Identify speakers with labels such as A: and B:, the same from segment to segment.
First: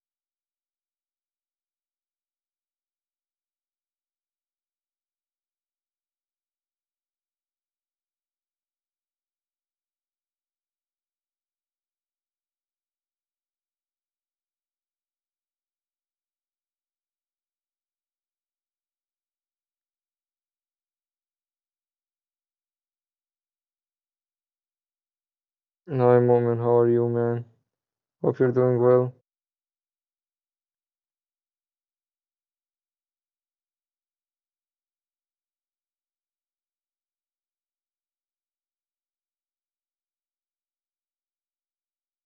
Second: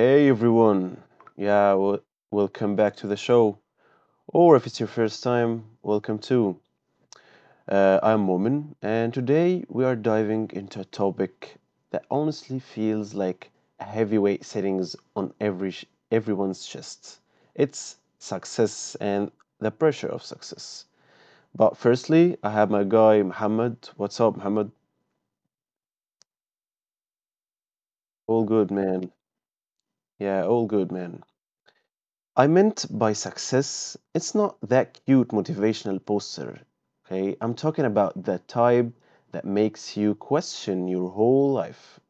A: hey everyone. Yeah, well, welcome back to the show. Or if it's your first time, welcome too. I'm Momin, and today we are diving into a topic that honestly feels like a heavyweight settings on every sh- everyone's chest. It's success and the pressure of success. But firstly, I have my guy Muhammad. What's up, Muhammad?
B: Hi, Moment. How are you, man? Hope you're
A: All
B: doing
A: good,
B: well.
A: man. Yeah, all good, man. I meant by success, it's not that cute motivational poster, okay? I'm talking about the type that makes you question your whole life,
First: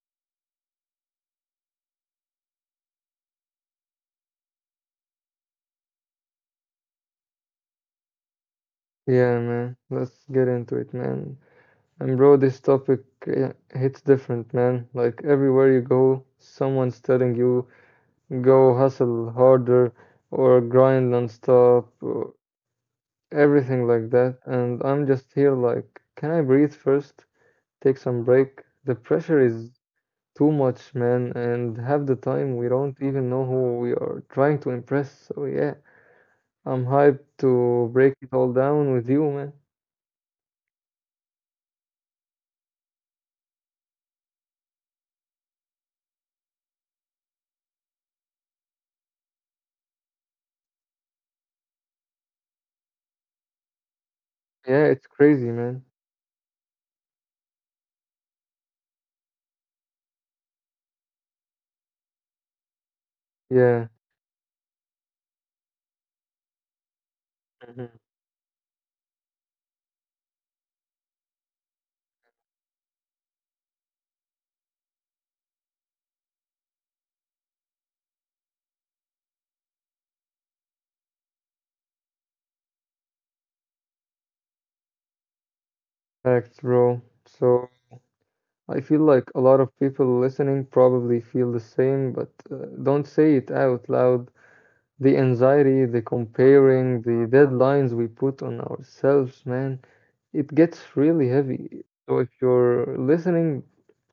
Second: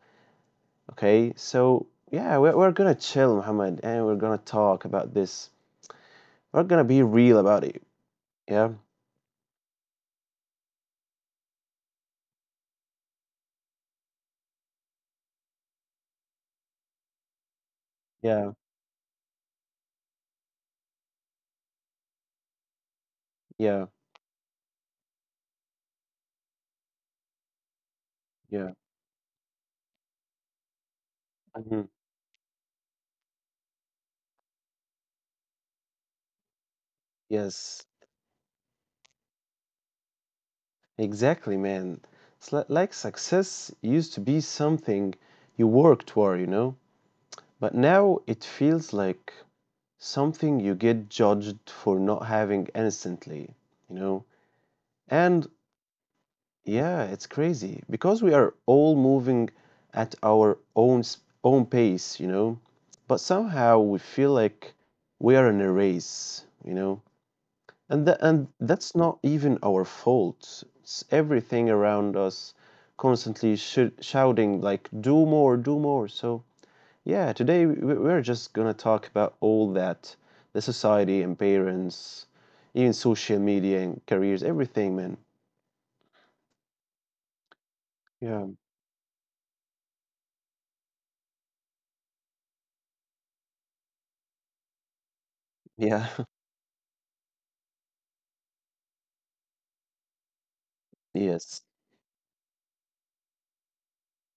A: okay? So, yeah, we're gonna chill, Muhammad, and we're gonna talk about this. We're gonna be real about it. Yeah,
B: Yeah, man. Let's get into it, man. And bro, this topic hits different, man. Like everywhere you go, someone's telling you
A: yeah,
B: go hustle harder or grind nonstop, or
A: yeah,
B: everything like that. And I'm just here like, can I breathe first? Take some break.
A: yeah.
B: The pressure is too much, man.
A: Mhm.
B: And half the time we don't even know who we are trying to impress. So yeah. I'm hyped
A: Yes,
B: to break it all down with you, man.
A: exactly, man. Like success used to be something you worked toward, you know? But now it feels like something you get judged for not having instantly, you know?
B: Yeah, it's
A: And
B: crazy, man.
A: yeah, it's crazy because we are all moving at own pace, you know? But somehow we
B: Yeah.
A: feel like we are in a race, you know? And
B: Mhm.
A: that and that's not even our fault. It's everything around us constantly shouting like do more, do more. So yeah, today we're just gonna talk about all that, the society and parents, even social media and careers, everything, man.
B: Facts, bro. So
A: Yeah.
B: I feel like a lot of people listening probably feel the same, but don't say it out loud. The
A: Yeah.
B: anxiety, the comparing, the deadlines we put on ourselves, man, it gets really
A: Yes.
B: heavy. So if you're listening,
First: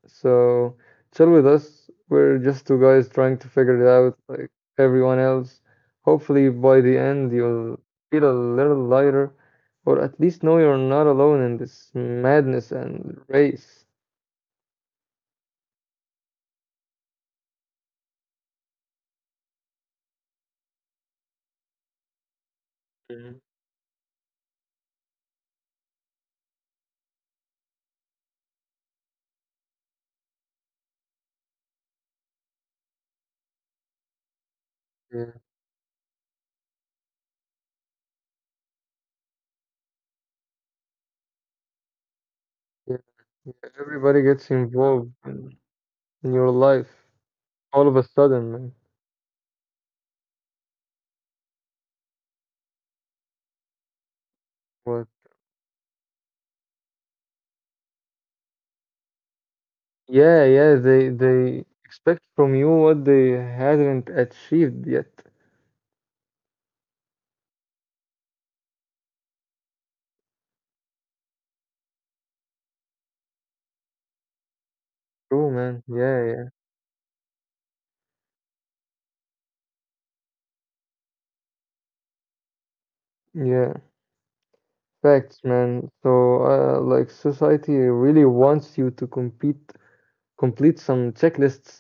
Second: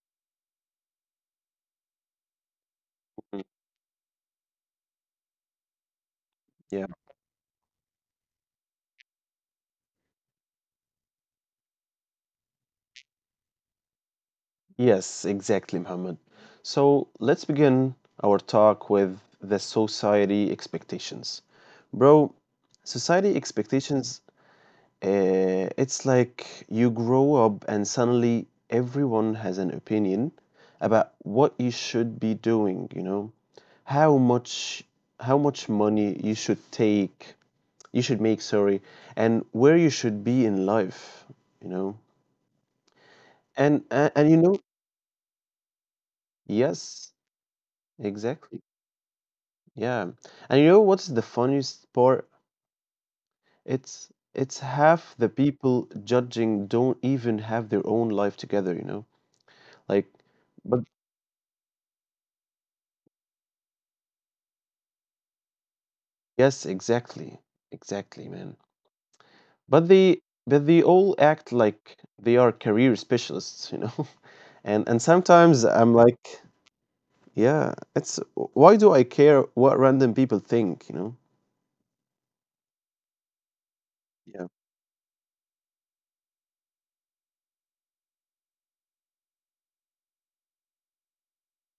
B: so chill with us. We're just two guys trying
A: Mm,
B: to figure it out like everyone else. Hopefully, by
A: yeah.
B: the end, you'll feel a little lighter, or at least know you're not alone in this madness and race.
A: Yes, exactly, Muhammad. So let's begin our talk with the society expectations. Bro, society
B: Mhm.
A: expectations, it's like you grow up and suddenly everyone has an opinion about what you should be doing, you know, how much
B: Yeah,
A: how much money you should take, you should make, sorry, and where you should be in life, you know.
B: yeah.
A: And
B: Everybody
A: and, and you
B: gets
A: know,
B: involved in your life
A: yes,
B: all of a sudden, man.
A: exactly. Yeah. And you know what's the funniest part? It's it's
B: Well,
A: half the people judging don't even have their own life together, you know. Like,
B: yeah, yeah,
A: but
B: they expect from you what they have not achieved yet.
A: yes, exactly. Exactly, man. But they all act like they are career specialists, you know? And
B: True,
A: sometimes
B: man.
A: I'm
B: Yeah, yeah.
A: like, yeah, it's why do I care what random people think, you know?
B: Yeah.
A: Yeah.
B: Facts, man. So, like society really wants you to compete, complete some checklists,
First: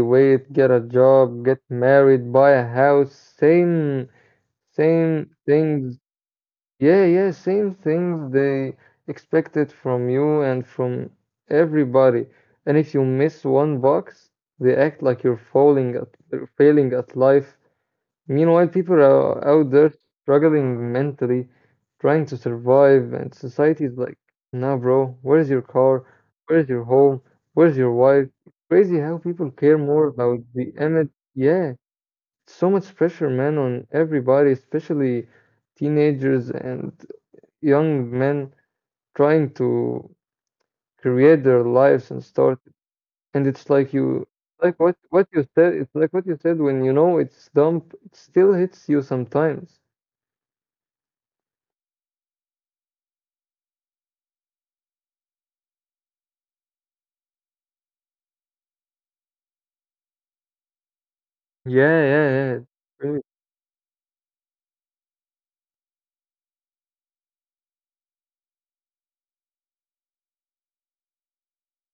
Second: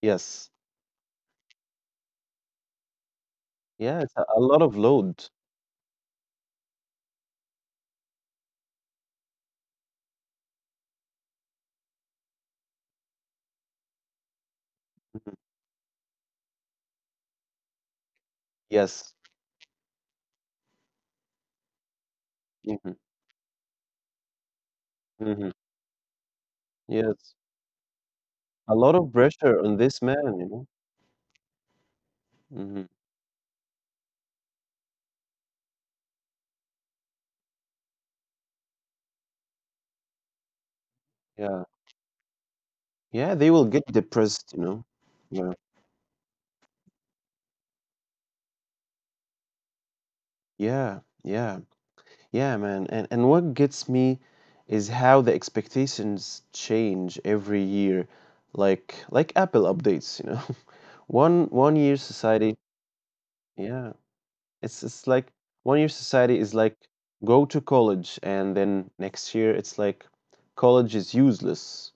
A: Yes.
B: get a job, get married, buy a house, same
A: Yeah, it's a lot of
B: same
A: load.
B: things yeah, same things they expect it from you and from everybody. And if you miss one box, they act like you're
A: Mhm.
B: failing at life. Meanwhile, people
A: Yes.
B: are out there struggling mentally, trying to survive,
A: Hmm.
B: and society is like, nah, bro, where's your
A: Hmm.
B: car? Where's your home?
A: Yes.
B: Where's your wife? Crazy
A: A
B: how
A: lot of
B: people care
A: pressure on
B: more
A: this
B: about
A: man,
B: the
A: you know?
B: image. Yeah, so much
A: Hmm.
B: pressure, man, on everybody, especially teenagers and young men trying to create their
A: Yeah.
B: lives and start, and
A: Yeah,
B: it's
A: they will
B: like
A: get
B: you,
A: depressed,
B: like
A: you
B: what
A: know?
B: what you
A: Yeah.
B: said, it's like what you said when you know it's dumb, it still hits you sometimes.
A: Yeah. Yeah. Yeah, man. And what gets me is how the expectations change every year, like Apple updates, you know. One
B: Yeah,
A: one year
B: yeah,
A: society,
B: yeah. Really,
A: yeah. It's like one year society is like go to college and then next year it's like college is useless.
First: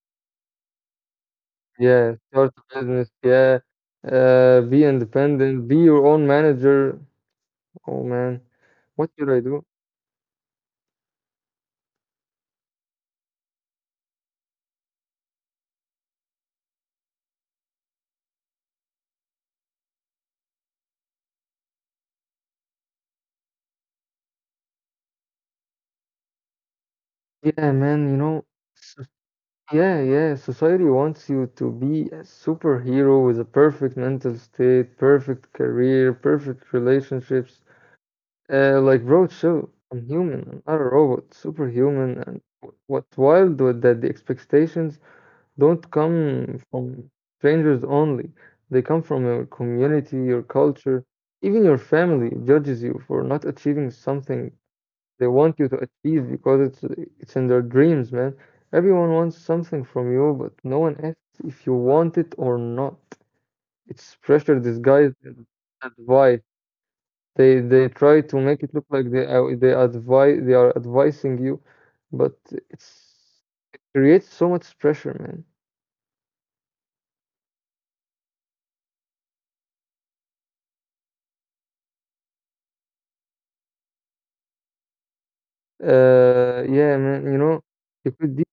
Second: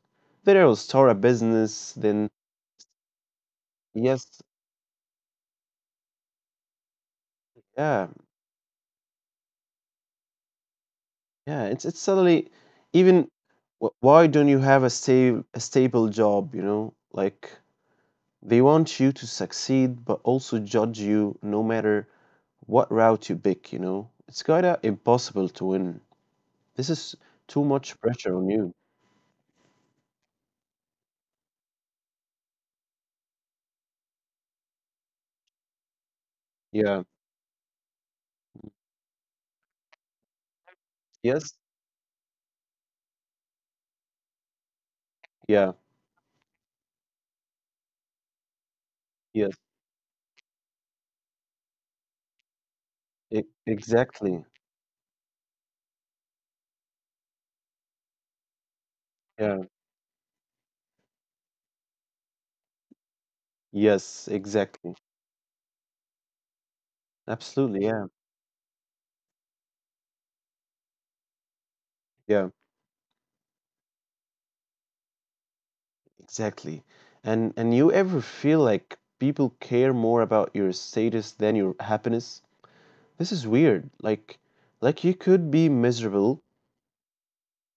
A: Then I'll start a business,
B: yeah,
A: then
B: start a business, yeah,
A: yes,
B: uh, be independent, be your own manager. Oh
A: yeah.
B: man, what should I do?
A: Yeah, it's suddenly even why don't you have a stable job, you know? Like, they want you to succeed, but also judge you no matter what route you pick, you know? It's kinda impossible to win. This is
B: Yeah
A: too
B: man, you
A: much
B: know.
A: pressure on you.
B: Yeah, yeah. Society wants you to be a superhero with a perfect mental state, perfect career, perfect
A: Yeah.
B: relationships. Like, bro, chill. I'm human. I'm not a robot.
A: Yes.
B: Superhuman. And what's wild was that the expectations don't
A: Yeah.
B: come from strangers only. They come from your
A: Yes.
B: community, your culture. Even your family judges you for not
A: E
B: achieving something
A: Exactly.
B: they want you to achieve because it's in their dreams, man. Everyone wants something
A: Yeah.
B: from you, but no one asks if you want it or not. It's pressure
A: Yes,
B: disguised as
A: exactly.
B: advice. They try
A: Absolutely,
B: to
A: yeah.
B: make it look like they are advising you, but it's
A: Yeah.
B: creates so much pressure, man.
A: Exactly. And you ever feel like people care more about your status than your happiness? This is weird. Like you could be
B: Yeah,
A: miserable.
B: man. You know, it could be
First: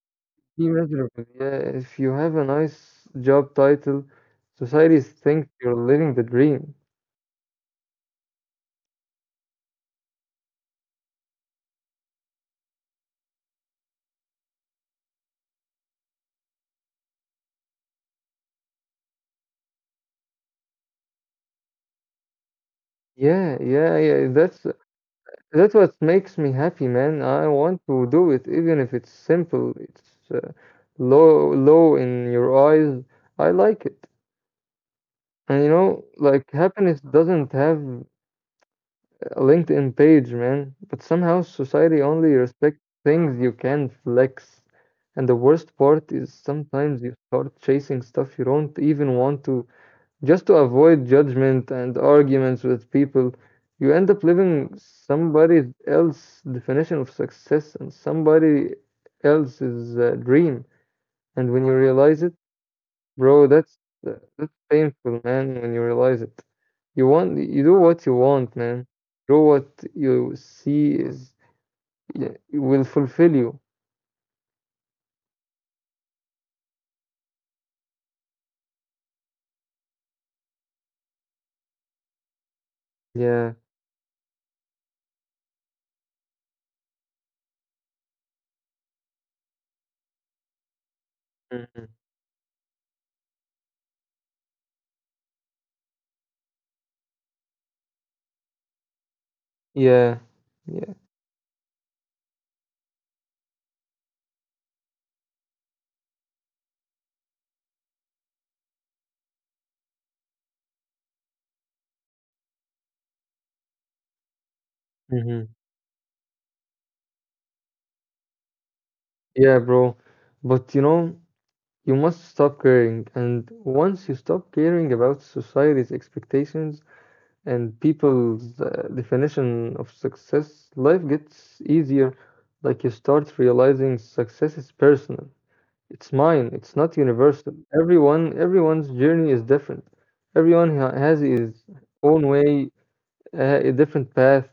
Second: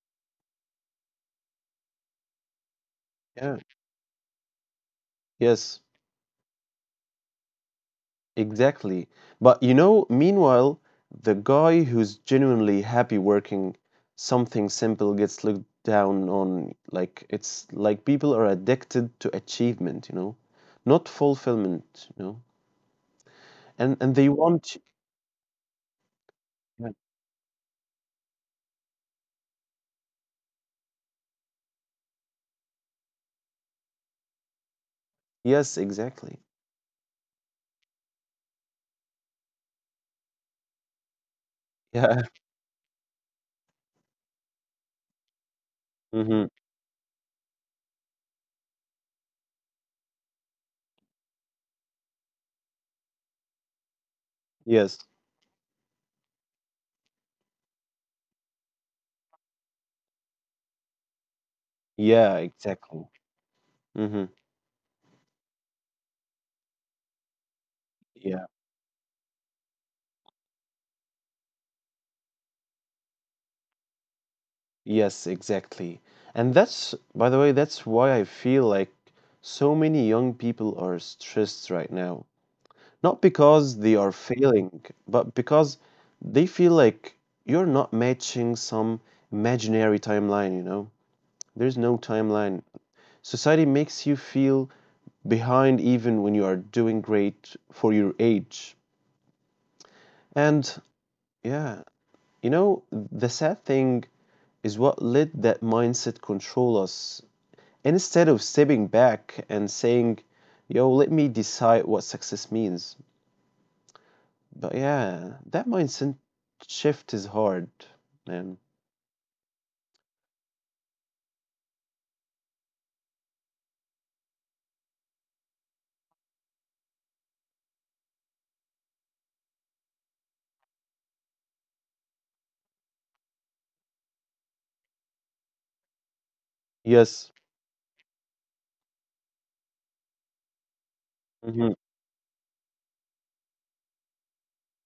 B: miserable. Yeah, if you have a nice job
A: Yeah.
B: title, societies think
A: Yes.
B: you're living the dream.
A: Exactly. But you know, meanwhile, the guy who's genuinely happy working something simple gets looked down on. Like, it's like people are addicted to achievement, you know, not fulfillment, you know.
B: Yeah, yeah,
A: And and
B: yeah.
A: they
B: That's
A: want
B: that's what makes me happy,
A: yeah.
B: man. I want to do it, even if it's simple. It's low, low in your eyes. I like it. And you
A: Yes,
B: know,
A: exactly.
B: like happiness doesn't have a LinkedIn page, man. But somehow society
A: Yeah.
B: only respects things you can flex. And the worst part
A: Hmm.
B: is sometimes you start chasing stuff you don't even want to. Just to avoid judgment and arguments with people, you end up
A: Yes.
B: living somebody else's definition of success and somebody else's dream. And when you
A: Yeah,
B: realize it,
A: exactly.
B: bro,
A: Hmm.
B: that's painful, man. When you realize it, you want, you do what
A: Yeah.
B: you want, man. Do what you see is, yeah, will fulfill you.
A: Yes, exactly. And that's, by the way, that's why I feel like so many young people are stressed right now. Not because
B: Yeah.
A: they are failing, but because they feel like you're not matching some imaginary timeline, you know? There's no
B: Mhm.
A: timeline. Society makes you feel behind even when you are doing great for your age.
B: Yeah.
A: And
B: Yeah.
A: yeah, you know, the sad thing is what let that mindset control us. And instead of stepping back and saying, yo, let me decide what success means, but yeah, that
B: Hmm.
A: mindset shift is hard, man.
B: Yeah, bro. But you know. You must stop caring, and once you stop caring about society's expectations and people's definition of success, life gets easier. Like you start realizing success is personal. It's mine. It's not
A: Yes,
B: universal. Everyone's journey is different. Has
A: mhm,
B: his own way, a different path.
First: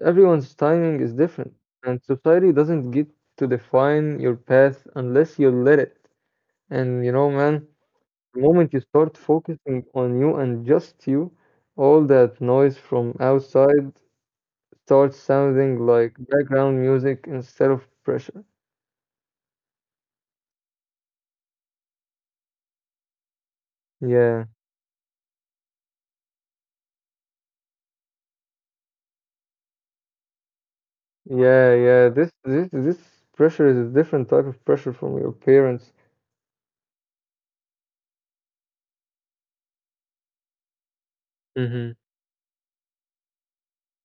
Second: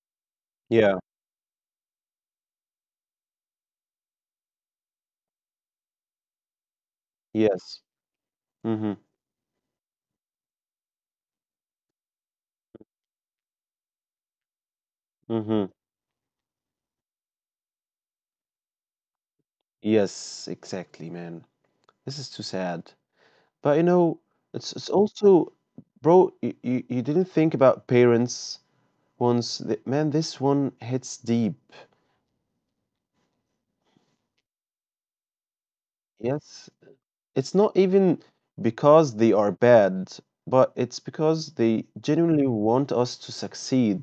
B: Everyone's
A: yeah,
B: timing is different, and society doesn't get to define your path unless you let it. And you know, man.
A: yes,
B: The moment you
A: hmm,
B: start focusing on you and just you, all that noise from outside starts
A: hmm,
B: sounding like background music instead of pressure.
A: yes, exactly, man. This is too sad. But you know,
B: Yeah,
A: it's also, bro. You didn't think about parents once. The, man, this one hits deep.
B: yeah, yeah. This pressure is a different type of pressure from your parents.
A: Yes, it's not even because they are bad, but it's because they
B: Mm-hmm.
A: genuinely want us to succeed.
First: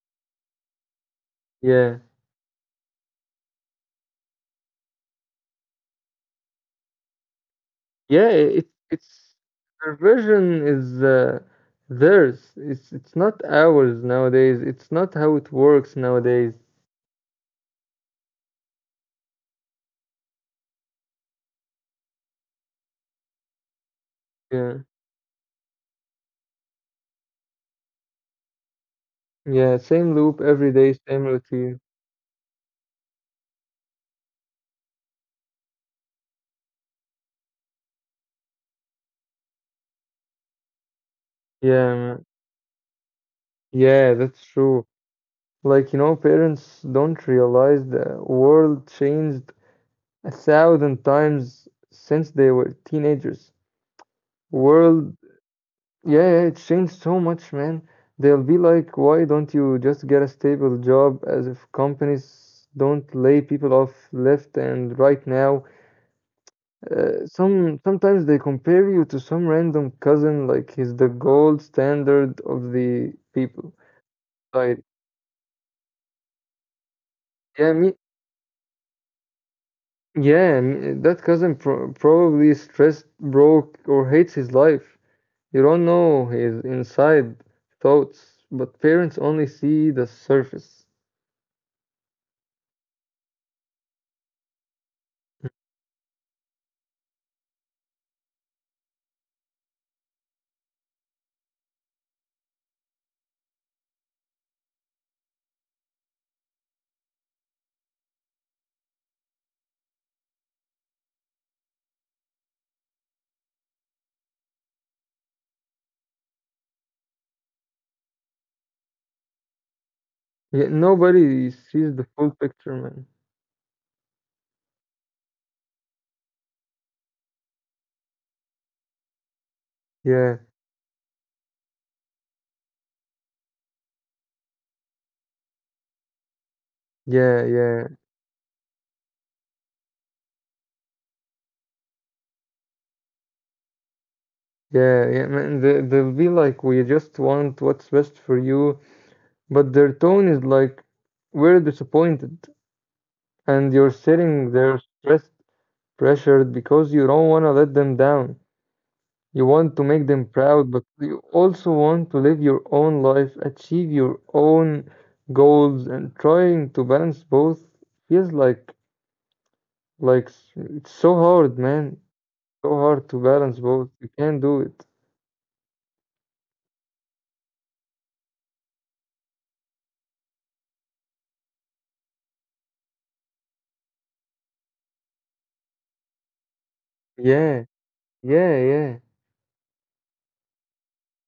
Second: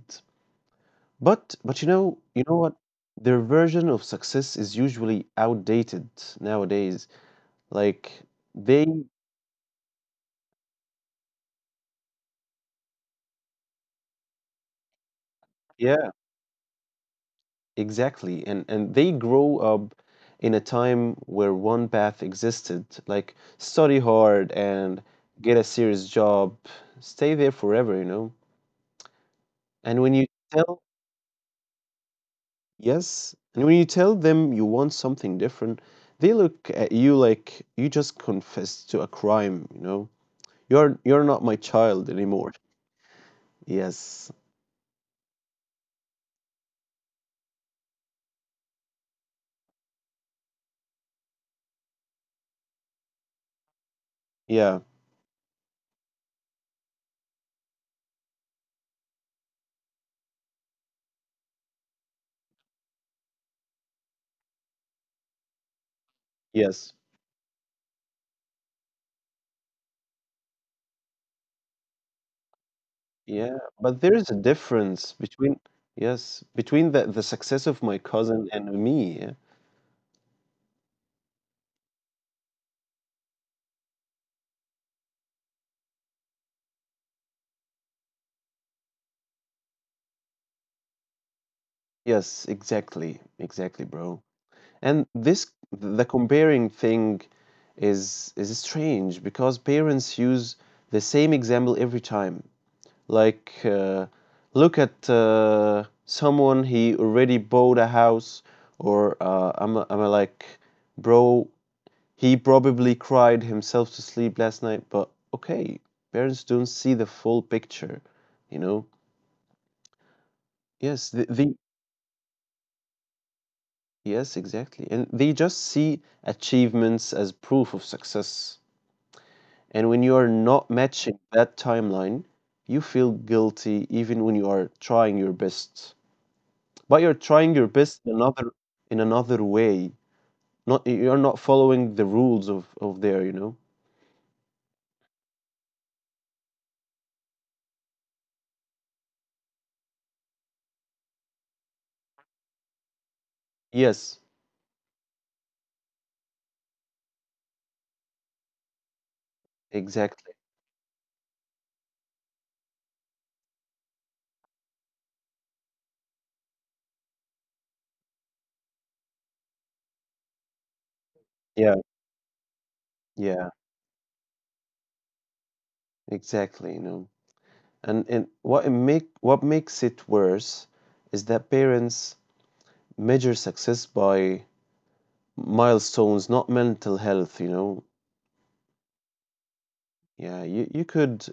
A: But you
B: Yeah,
A: know, you know what? Their version of success is usually outdated nowadays.
B: yeah.
A: Like,
B: It
A: they
B: it's their version is theirs. It's not ours nowadays. It's not how it works
A: yeah,
B: nowadays.
A: exactly. And they grow up in a time where one path existed, like study
B: Yeah,
A: hard and get a serious job, stay there forever, you know?
B: yeah. Same
A: And when
B: loop
A: you
B: every day,
A: tell
B: same routine.
A: yes, and when you tell them you want something different, they look at you like you just confessed to a crime, you know? You're not my child
B: Yeah,
A: anymore.
B: yeah,
A: Yes.
B: that's true. Like, you know, parents don't realize the world changed a thousand times since they were teenagers.
A: Yeah.
B: World, yeah, yeah, it's changed so much, man. They'll be like, why don't you just get a stable job, as if companies don't lay people off left and right now.
A: Yes.
B: Sometimes they compare you to some random cousin like he's the gold standard of the
A: Yeah.
B: people.
A: But there is a
B: Like,
A: difference between yes, between the success
B: yeah,
A: of
B: me.
A: my cousin and me. Yeah.
B: Yeah, and that cousin probably stressed, broke, or hates his life. You don't know his inside thoughts, but parents only see the surface.
A: Yes, exactly. Exactly, bro. And this, the comparing thing, is strange because parents use the same example every time. Like look at someone he already bought a house or I'm like, bro, he probably cried himself to sleep last night, but okay, parents don't see the full picture, you know?
B: Yeah,
A: Yes, the,
B: nobody
A: the
B: sees the full picture, man.
A: yes, exactly. And they just see achievements as proof of success. And when you are
B: Yeah,
A: not matching that timeline, you feel guilty even when you are trying your best. But you're trying
B: yeah,
A: your
B: yeah,
A: best in another, in another way. Not, you're not following the rules of there, you know?
B: yeah, yeah, man. They, they'll be like, we just want what's best for you, but their tone is like, we're disappointed, and you're
A: Yes,
B: sitting there stressed, pressured because you don't want to let them down. You want to make
A: exactly.
B: them proud, but you also want to live your own life, achieve your own goals, and trying to balance both feels like, it's so hard,
A: Yeah,
B: man. So hard to
A: yeah,
B: balance both. You can't do it.
A: exactly, you know. And what it make what makes it worse is that parents measure success by milestones, not mental health, you
B: Yeah,
A: know.
B: yeah, yeah,
A: Yeah, you could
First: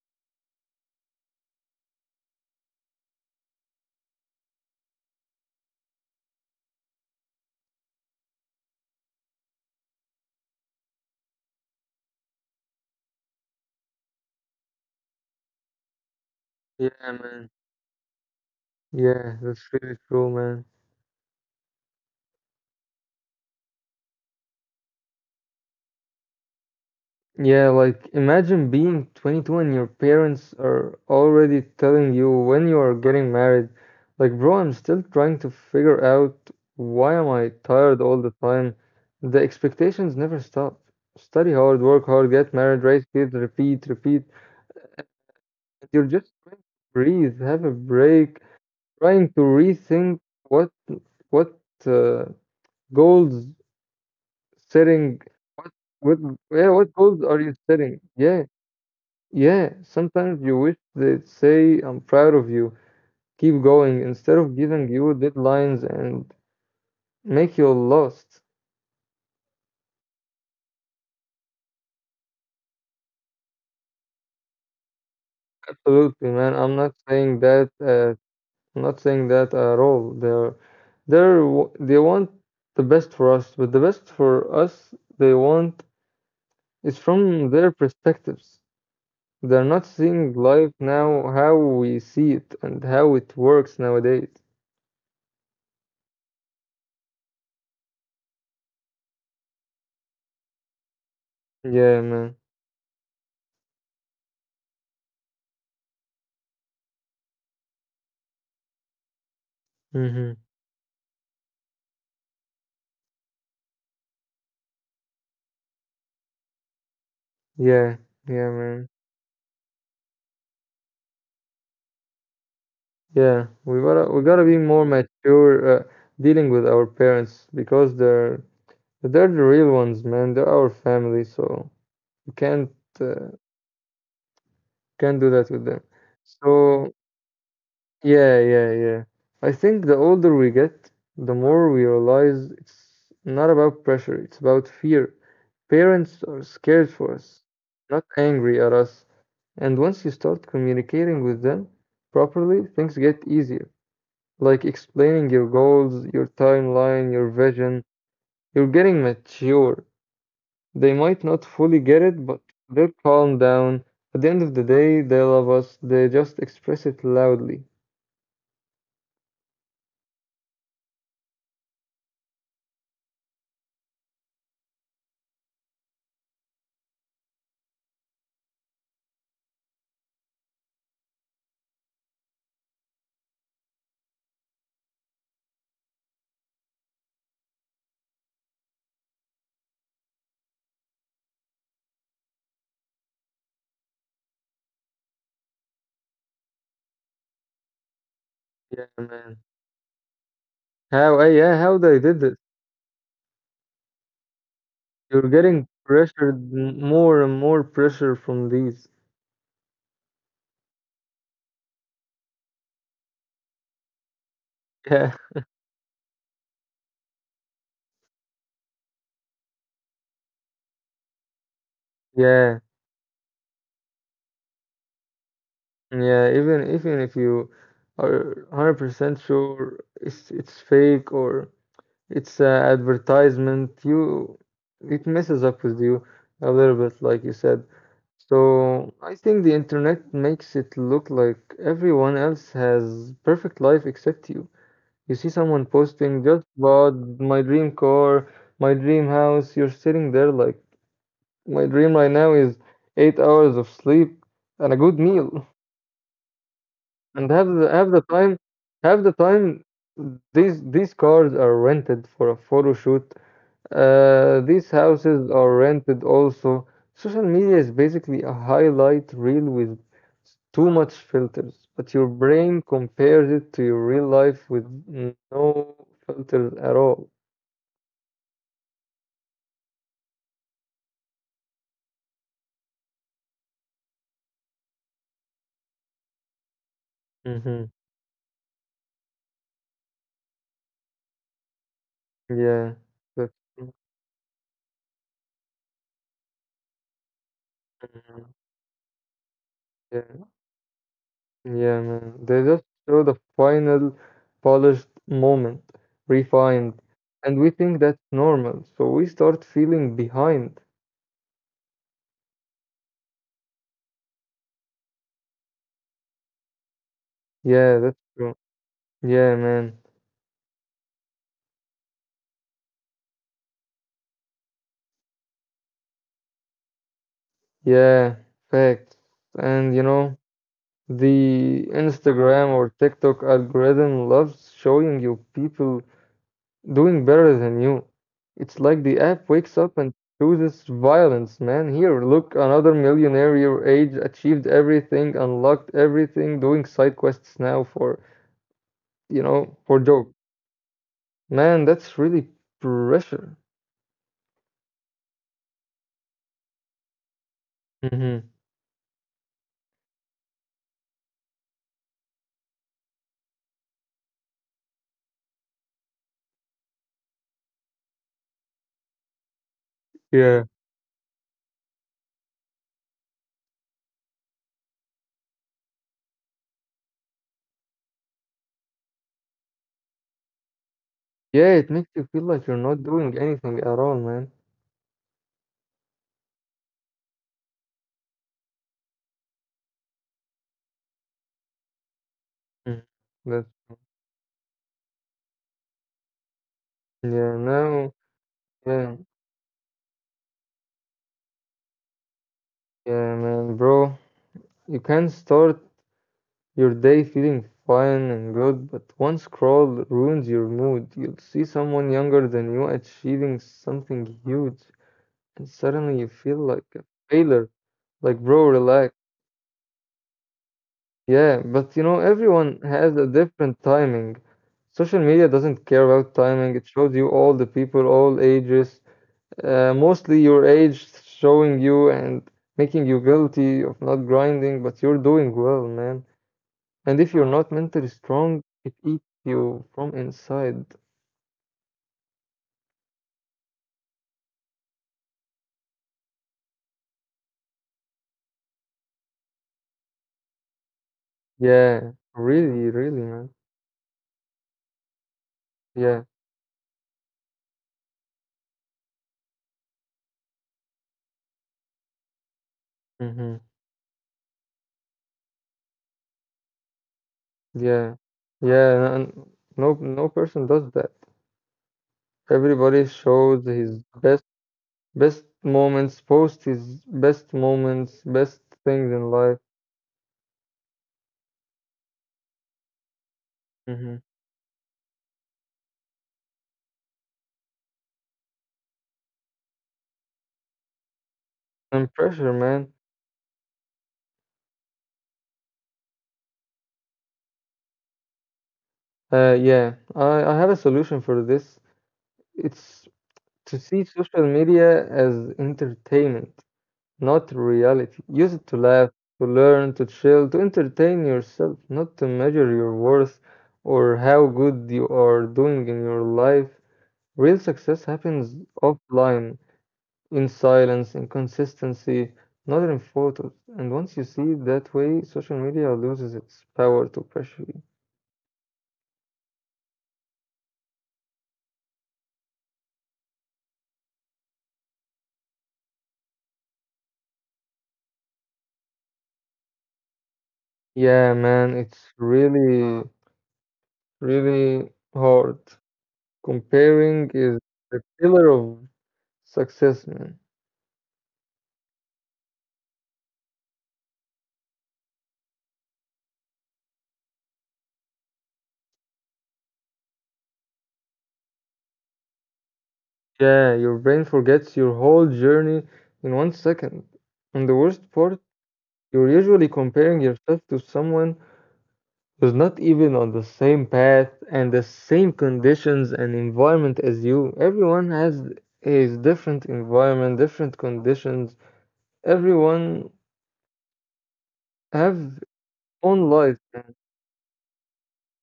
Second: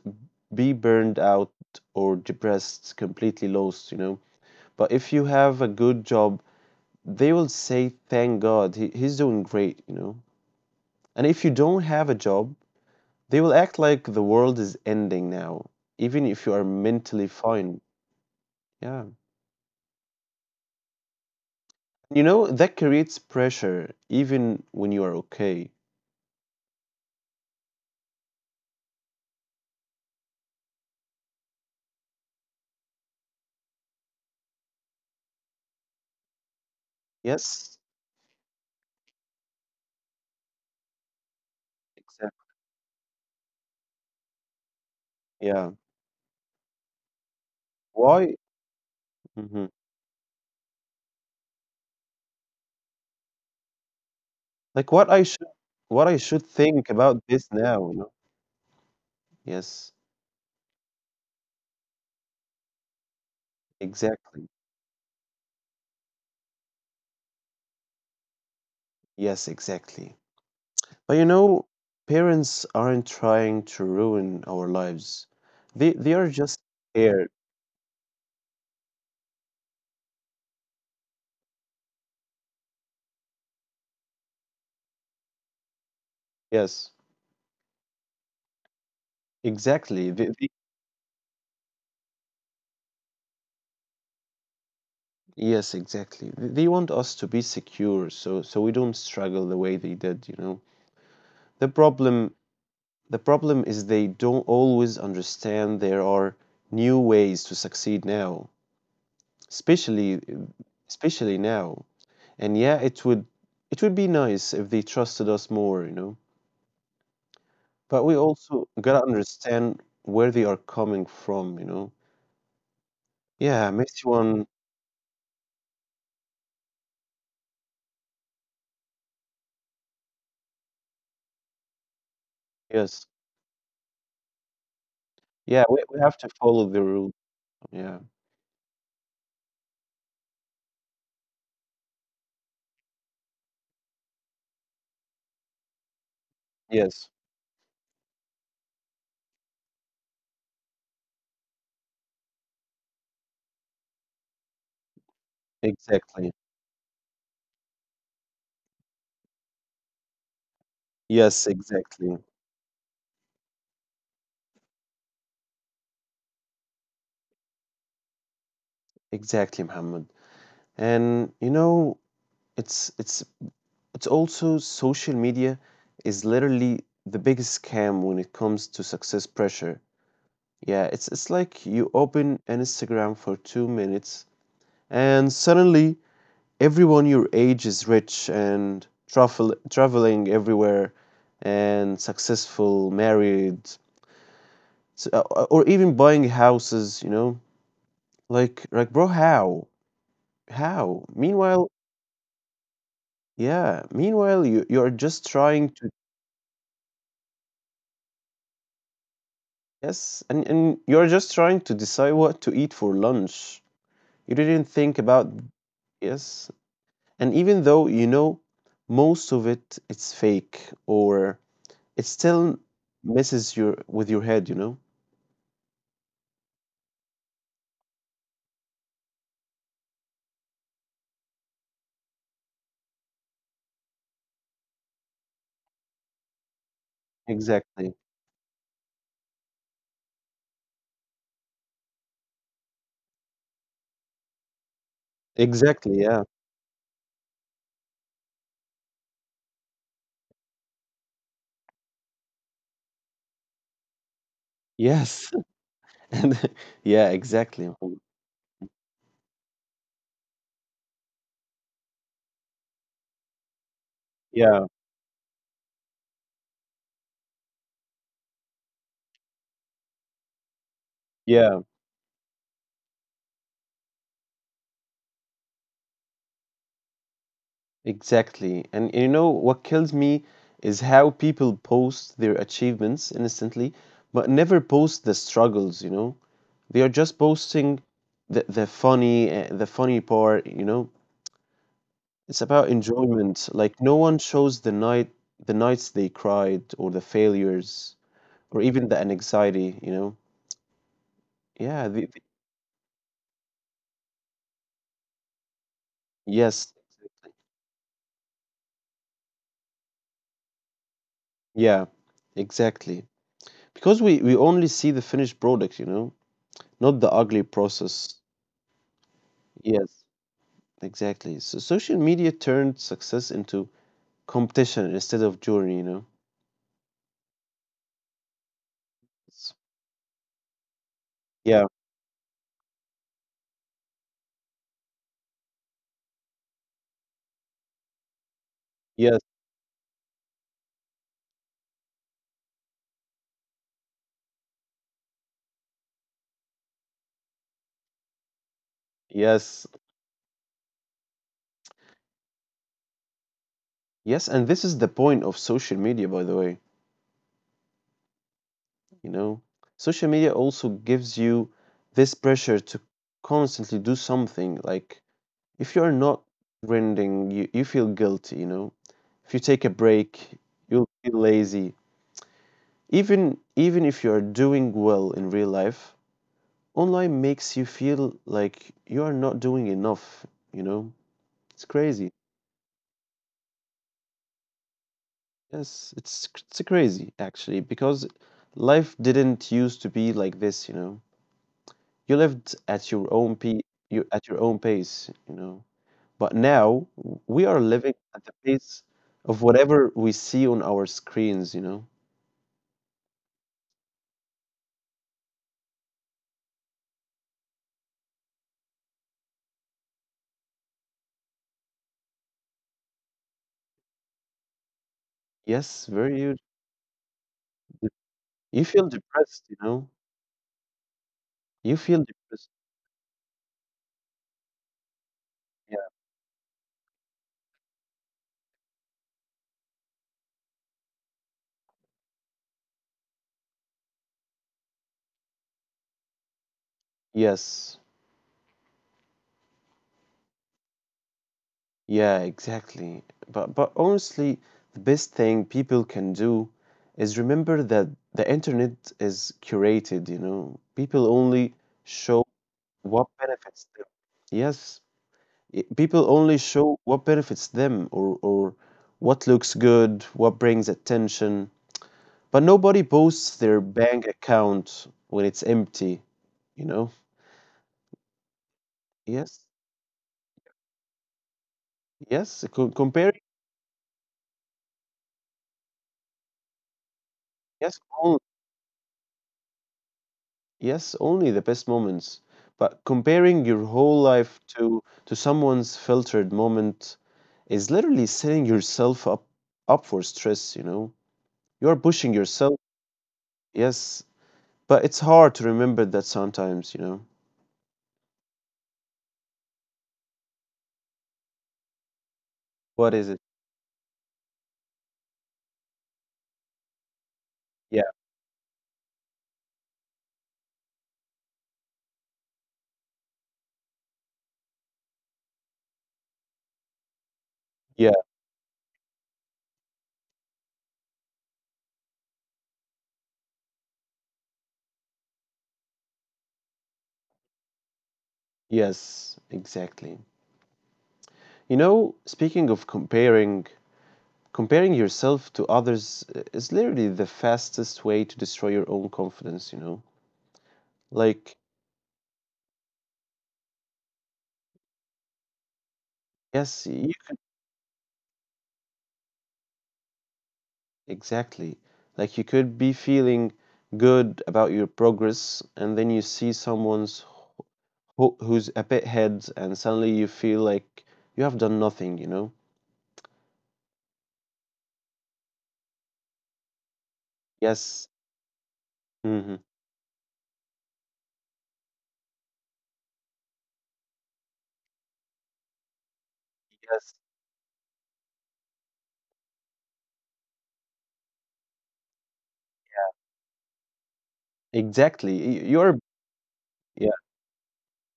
A: be burned out or depressed, completely lost, you know. But if you have a good job, they will say, thank God, he's doing great, you know. And if you don't have a job, they will act like the world is ending now, even if you are
B: yeah,
A: mentally
B: man.
A: fine. Yeah.
B: Yeah, that's really true, man.
A: You know, that creates pressure even when you are okay.
B: Yeah, like imagine being 22 and your parents are already telling you when you are getting married. Like, bro, I'm still trying to figure out, why am I
A: Yes,
B: tired all the time? The expectations never stop. Study hard, work hard,
A: exactly.
B: get married, raise kids, repeat, repeat.
A: Yeah.
B: You're just trying to breathe, have a
A: Why?
B: break, trying to
A: Hmm.
B: rethink what what uh, goals
A: Like what I
B: setting,
A: should,
B: what
A: what I
B: what
A: should
B: yeah,
A: think
B: what
A: about
B: goals are
A: this
B: you
A: now, you
B: setting?
A: know?
B: Yeah. Yeah,
A: Yes,
B: sometimes you wish they'd say, I'm proud of you, keep going, instead
A: exactly.
B: of giving you deadlines and make you lost.
A: Yes, exactly. But you know, parents aren't trying to ruin our lives. They are
B: Absolutely, man.
A: just scared.
B: I'm not saying that at all. They want the best for us, but the best for us they want
A: Yes,
B: is from their perspectives. They're not
A: exactly.
B: seeing life now how we see it and how it works nowadays.
A: Yes, exactly. They want us to be secure so so we don't struggle the way they did, you know. The
B: Yeah,
A: problem
B: man.
A: the problem is they don't always understand there are new ways to succeed now, especially
B: Hmm.
A: especially now. And yeah, it would be nice if they trusted us more, you know.
B: Yeah,
A: But we
B: yeah,
A: also
B: man.
A: gotta understand where they are coming from, you know.
B: Yeah,
A: Yeah, Messi
B: we gotta
A: one,
B: be more mature dealing with our parents because they're the real ones, man. They're our family, so you can't,
A: yes.
B: uh, can't do that with
A: Yeah,
B: them.
A: we have to follow the
B: So
A: rules. Yeah.
B: yeah, yeah, yeah. I think the older we get, the more we realize it's not about pressure, it's about fear. Parents are scared for
A: Yes,
B: us, not angry at us. And once you start communicating with them properly, things get easier. Like explaining your goals, your
A: exactly.
B: timeline, your vision. You're getting mature. They might not
A: Yes,
B: fully get it, but
A: exactly.
B: they'll calm down. At the end of the day, they love us. They just express it loudly.
A: Exactly, Muhammad. And you know, it's it's it's also, social media is literally the biggest scam when it comes to success pressure. Yeah, it's like you open an Instagram for 2 minutes and suddenly everyone your age is rich and traveling everywhere and successful, married, or even buying houses, you know?
B: Yeah,
A: Like, bro,
B: man.
A: how?
B: How? I,
A: How?
B: yeah, how
A: Meanwhile,
B: they did this?
A: yeah, meanwhile you're
B: You're
A: just
B: getting
A: trying to
B: pressured, more and more pressure from these.
A: yes, and you're just trying to decide what to eat for lunch. You didn't think about yes. And even though you know most of it it's fake or it
B: Yeah,
A: still messes your with your head, you know?
B: yeah, yeah. Even even if you are 100% sure it's fake or it's a advertisement. You, it messes up with you a little bit, like you said.
A: Exactly.
B: So I think the internet makes it look like everyone else has perfect life except you. You see someone posting
A: Exactly,
B: just
A: yeah.
B: bought my dream car, my dream house. You're sitting there like my dream right now is 8 hours of sleep and a good meal.
A: Yes. And yeah,
B: And have the
A: exactly.
B: have the time have the time these cars are rented for a photo shoot, these
A: Yeah,
B: houses are rented also. Social media is basically a highlight reel with too much filters,
A: yeah,
B: but your brain compares it to your real life with no filters at all.
A: exactly. And you know what kills me is how people post their achievements instantly, but never post the struggles, you know? They are just
B: Mm-hmm.
A: posting the funny, the funny part, you know? It's
B: Yeah,
A: about
B: that's
A: enjoyment.
B: true.
A: Like no one shows the nights they cried or the failures
B: Mhm.
A: or even the anxiety, you
B: Yeah,
A: know?
B: yeah,
A: Yeah,
B: man.
A: the, the-
B: They just show the final polished moment, refined,
A: yes.
B: and we think that's normal, so we start feeling behind.
A: Yeah, exactly. Because we only see the finished product, you know, not the ugly
B: Yeah, that's
A: process.
B: true. Yeah, man.
A: Yes, exactly. So social media turned success into competition instead of journey, you know.
B: Yeah, fact.
A: It's-
B: And you know, the
A: Yeah,
B: Instagram or TikTok algorithm loves showing you people doing better than you. It's like the app
A: yes,
B: wakes up and chooses violence, man. Here, look, another millionaire your age achieved everything, unlocked everything, doing side quests now for, you know, for
A: yes.
B: joke. Man, that's really pressure.
A: Yes, and this is the point of social media, by the way.
B: Hmm.
A: You know, social media also gives you this pressure to constantly do something. Like, if you're not rendering, you feel guilty, you know. If you take a
B: Yeah.
A: break, you'll feel lazy. Even if you're doing well in real life, online makes you feel like you are not doing enough, you know.
B: Yeah, it
A: It's
B: makes you feel
A: crazy.
B: like you're not doing anything at all, man.
A: Yes, it's crazy actually because life didn't used to be like this, you know. You lived
B: Mm.
A: at your
B: That's
A: own pe you at your own pace, you know. But now
B: yeah,
A: we are
B: now,
A: living at the
B: yeah,
A: pace of whatever we see on our screens, you know.
B: yeah, man, bro. You can start your day feeling fine and good, but one scroll ruins your mood. You'll see someone younger than you achieving something huge, and suddenly you
A: Yes,
B: feel
A: very huge.
B: like a failure.
A: dep-
B: Like, bro,
A: You
B: relax.
A: feel depressed, you know.
B: Yeah, but you know,
A: You feel
B: everyone
A: depressed.
B: has a different timing. Social media doesn't care
A: Yeah.
B: about timing, it shows you all the people, all ages. Mostly your age showing you and making you guilty of not grinding, but you're doing well, man. And if you're not mentally
A: Yes.
B: strong, it eats you from inside.
A: Yeah, exactly. But honestly, the best thing people can do is remember that the internet is curated, you know. People
B: Yeah,
A: only show
B: really, really, man.
A: what benefits them. Yes,
B: Yeah.
A: people only show what benefits them or what looks good, what brings attention. But nobody
B: Mm-hmm.
A: posts their bank account when it's empty, you know?
B: Yeah. Yeah, and no
A: Yes,
B: no person does that.
A: yes,
B: Everybody shows
A: comparing,
B: his best moments, post his best moments,
A: yes,
B: best
A: only,
B: things in life.
A: yes, only the best moments. But comparing your
B: Mm-hmm.
A: whole life to someone's filtered moment is literally setting yourself up for stress, you know? You
B: And
A: are pushing
B: pressure, man.
A: yourself, yes, but it's hard to remember that sometimes, you know?
B: Yeah, I have a solution for this. It's
A: What is it?
B: to see social media as entertainment, not
A: Yeah,
B: reality. Use it to laugh, to learn, to chill, to entertain yourself, not to measure your worth or how good you are doing in your life. Real success
A: yeah,
B: happens offline, in silence, in consistency, not in photos. And once you see it that way, social media loses its power to pressure you.
A: yes, exactly. You know, speaking of comparing, comparing yourself to others is literally the fastest way to destroy your own confidence, you know?
B: Yeah,
A: Like,
B: man, it's really, really hard.
A: yes, you,
B: Comparing is the killer of success, man.
A: exactly. Like, you could be feeling good about your progress, and then you see someone's who's a bit ahead, and suddenly you feel like you have done nothing, you know?
B: Yeah, your brain forgets your whole journey in 1 second. And the worst
A: Yes,
B: part, you're usually
A: hmm
B: comparing yourself to someone who's not even on the same path and the same conditions and environment as
A: yes,
B: you. Everyone has his different environment, different conditions. Everyone have
A: exactly. You're,
B: own life.
A: yeah,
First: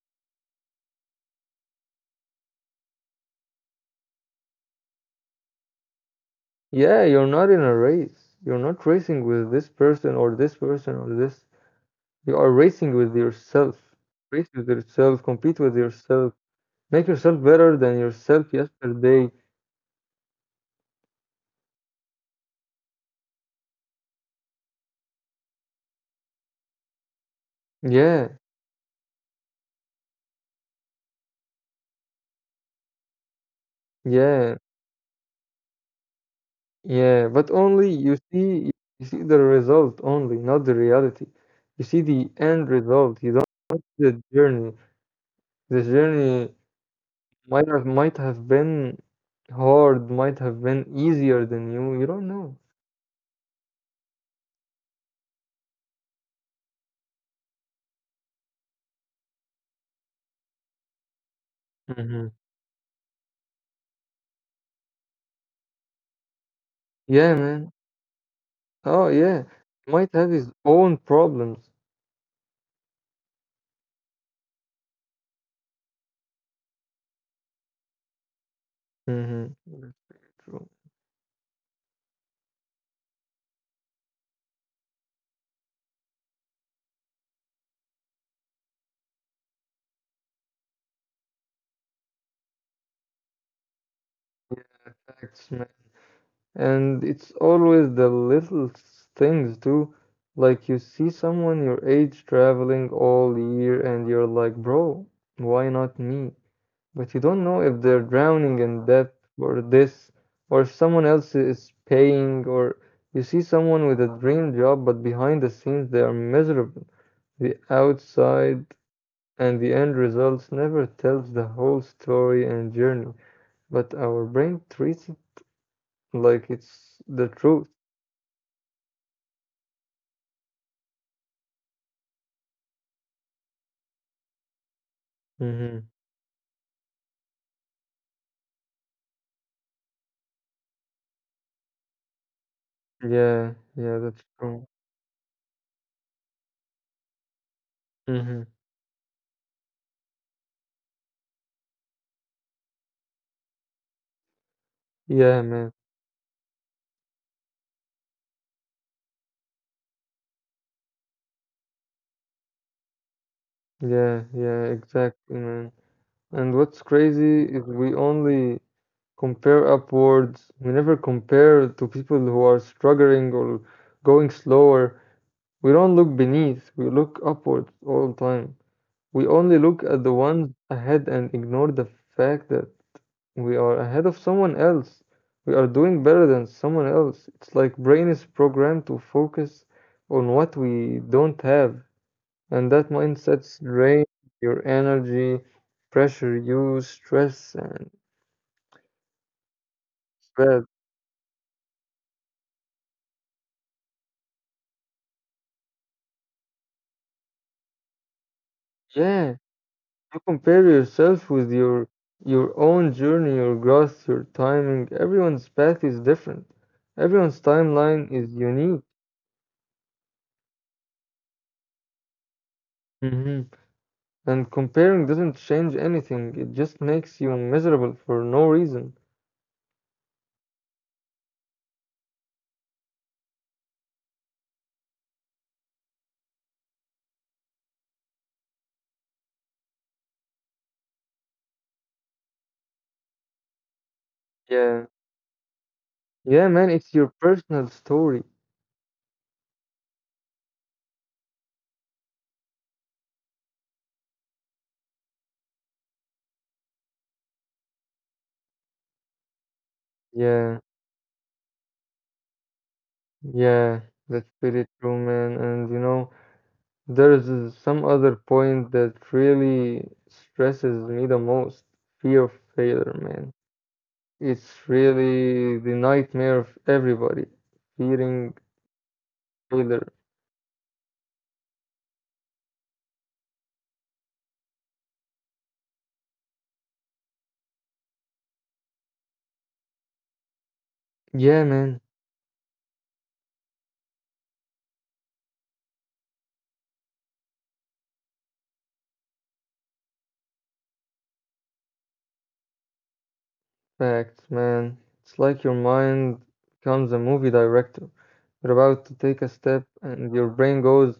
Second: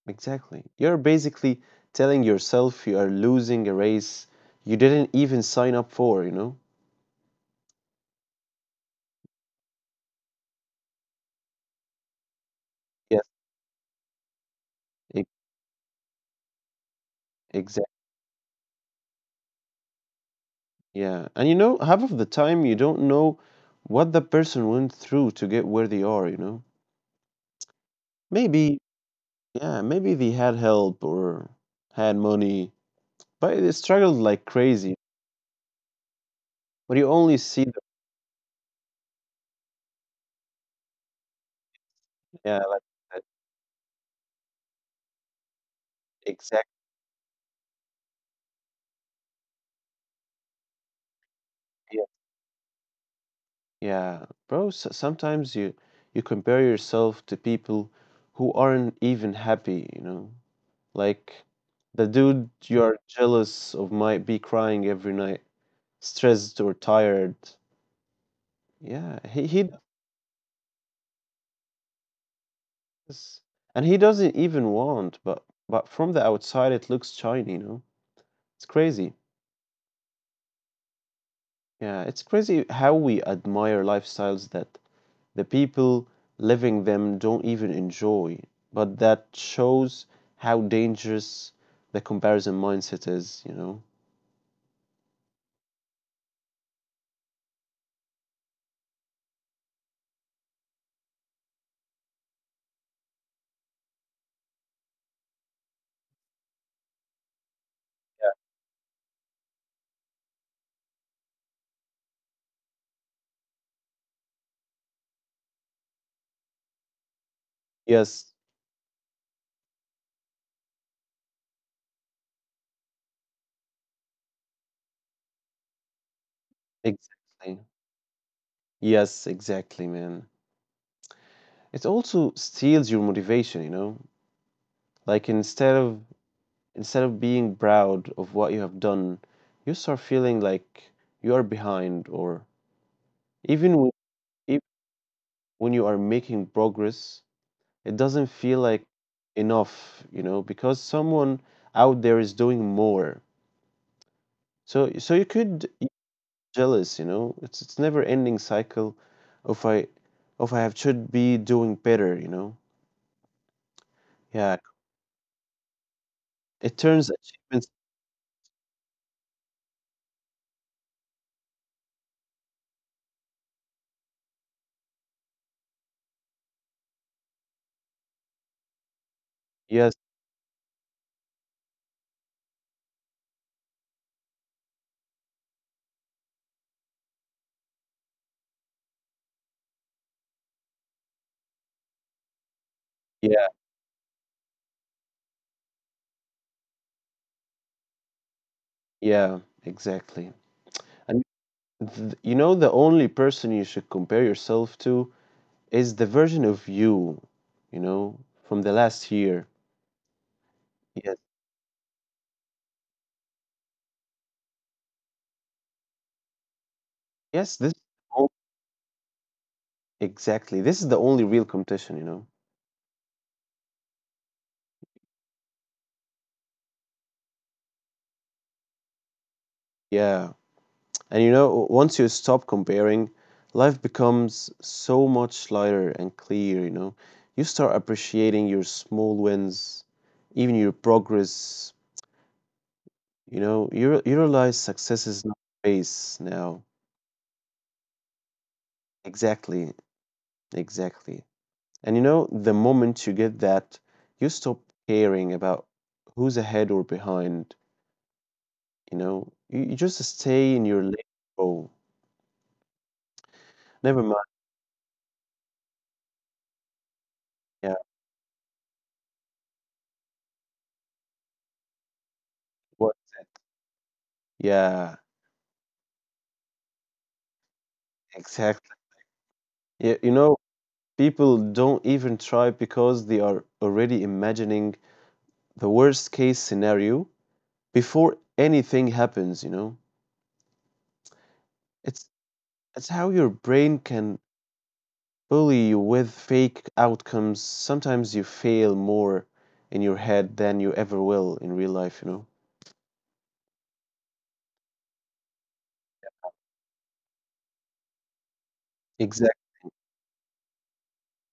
A: exactly. You're basically telling yourself you are losing a race you didn't even sign up for, you know?
B: Yeah, you're not in a race. You're not racing with this person or this person or this. You are racing with
A: Yes.
B: yourself. Race with yourself, compete with yourself, make yourself better than
A: Exactly.
B: yourself yesterday.
A: Yeah. And you know, half of the time you don't know what the person went through to get where they are, you know?
B: Yeah,
A: Maybe, yeah, maybe they had help or had money, but they struggled
B: yeah,
A: like crazy. But
B: yeah.
A: you
B: But
A: only see
B: only
A: them,
B: you see the result only, not the reality. You see the end
A: yeah, like
B: result. You
A: that.
B: don't see the journey. The journey
A: Exactly.
B: might have been hard, might have been easier than you. You don't know.
A: Yeah, bro, s sometimes you compare yourself to people who aren't even happy, you know? Like the
B: Hmm.
A: dude you're jealous of might be crying every night, stressed or
B: Yeah,
A: tired.
B: man. Oh,
A: Yeah,
B: yeah.
A: he does
B: Might have his own problems.
A: this. And he doesn't even want, but from the outside it looks shiny, you know? It's crazy.
B: Mm-hmm.
A: Yeah, it's crazy how we admire lifestyles that the people living them don't even enjoy, but that shows how dangerous the comparison mindset is, you know?
B: Facts, man. And it's always the little things too. Like you see someone your age traveling all year and you're like, bro, why not me? But you don't know if they're drowning in debt or this, or if someone else is paying, or you see someone with a dream job, but behind the scenes they are miserable. The
A: Yes,
B: outside and the end results never tells the whole story and journey, but our brain treats like, it's the
A: exactly.
B: truth.
A: Yes, exactly, man. It also steals your motivation, you know? Like
B: Mhm.
A: instead of being proud of what you have done, you start feeling like you are behind or
B: Yeah,
A: even when,
B: yeah, that's
A: if,
B: true.
A: when you are making progress, it doesn't feel
B: Mhm.
A: like enough, you know, because someone out there is doing more. So you
B: Yeah,
A: could be
B: man.
A: jealous, you know. It's never ending cycle of I of I have should be doing better, you know.
B: Yeah,
A: Yeah.
B: yeah, exactly, man.
A: It
B: And what's
A: turns
B: crazy
A: achievements
B: is we only compare upwards. We never compare to people who are struggling or going slower. We don't look beneath, we look upwards all the time. We only
A: yes,
B: look at the ones ahead and ignore the fact that we are ahead of someone else. We are doing better than someone else. It's like brain is programmed to focus on what we don't have, and that
A: yeah,
B: mindset drains your energy, pressure you, stress and
A: yeah, exactly.
B: stress.
A: And you know the only person you should compare yourself to is the version of you, you know, from the last year.
B: Yeah, you compare
A: Yes.
B: yourself with your own journey, your growth, your timing. Everyone's path is different.
A: Yes,
B: Everyone's
A: this
B: timeline is unique.
A: exactly. This is the only real competition, you know.
B: Mhm. And comparing doesn't change anything, it just makes you miserable for no reason.
A: Yeah. And you know, once you stop comparing, life becomes so much lighter and clear, you know. You start appreciating your small wins, even your progress, you know. You, you realize success
B: Yeah.
A: is not a race now.
B: Yeah, man, it's your personal story.
A: Exactly. Exactly. And you know, the moment you get that, you stop caring about who's ahead or behind, you know. You just stay in your
B: Yeah,
A: lane. Oh, never
B: yeah,
A: mind.
B: that's pretty true, man. And you know, there's
A: Yeah.
B: some other point that really stresses me the most, fear of
A: What?
B: failure, man.
A: Yeah,
B: It's really the nightmare of everybody, fearing
A: exactly. Yeah, you
B: failure.
A: know, people don't even try because they are already imagining the worst case scenario before anything happens, you know?
B: Yeah,
A: It's
B: man.
A: it's how your brain can bully you with fake outcomes. Sometimes you fail more in your head than you ever will in real life, you know?
B: Facts, man. It's like your mind becomes a movie director. You're about to
A: Exactly.
B: take a step, and your brain goes,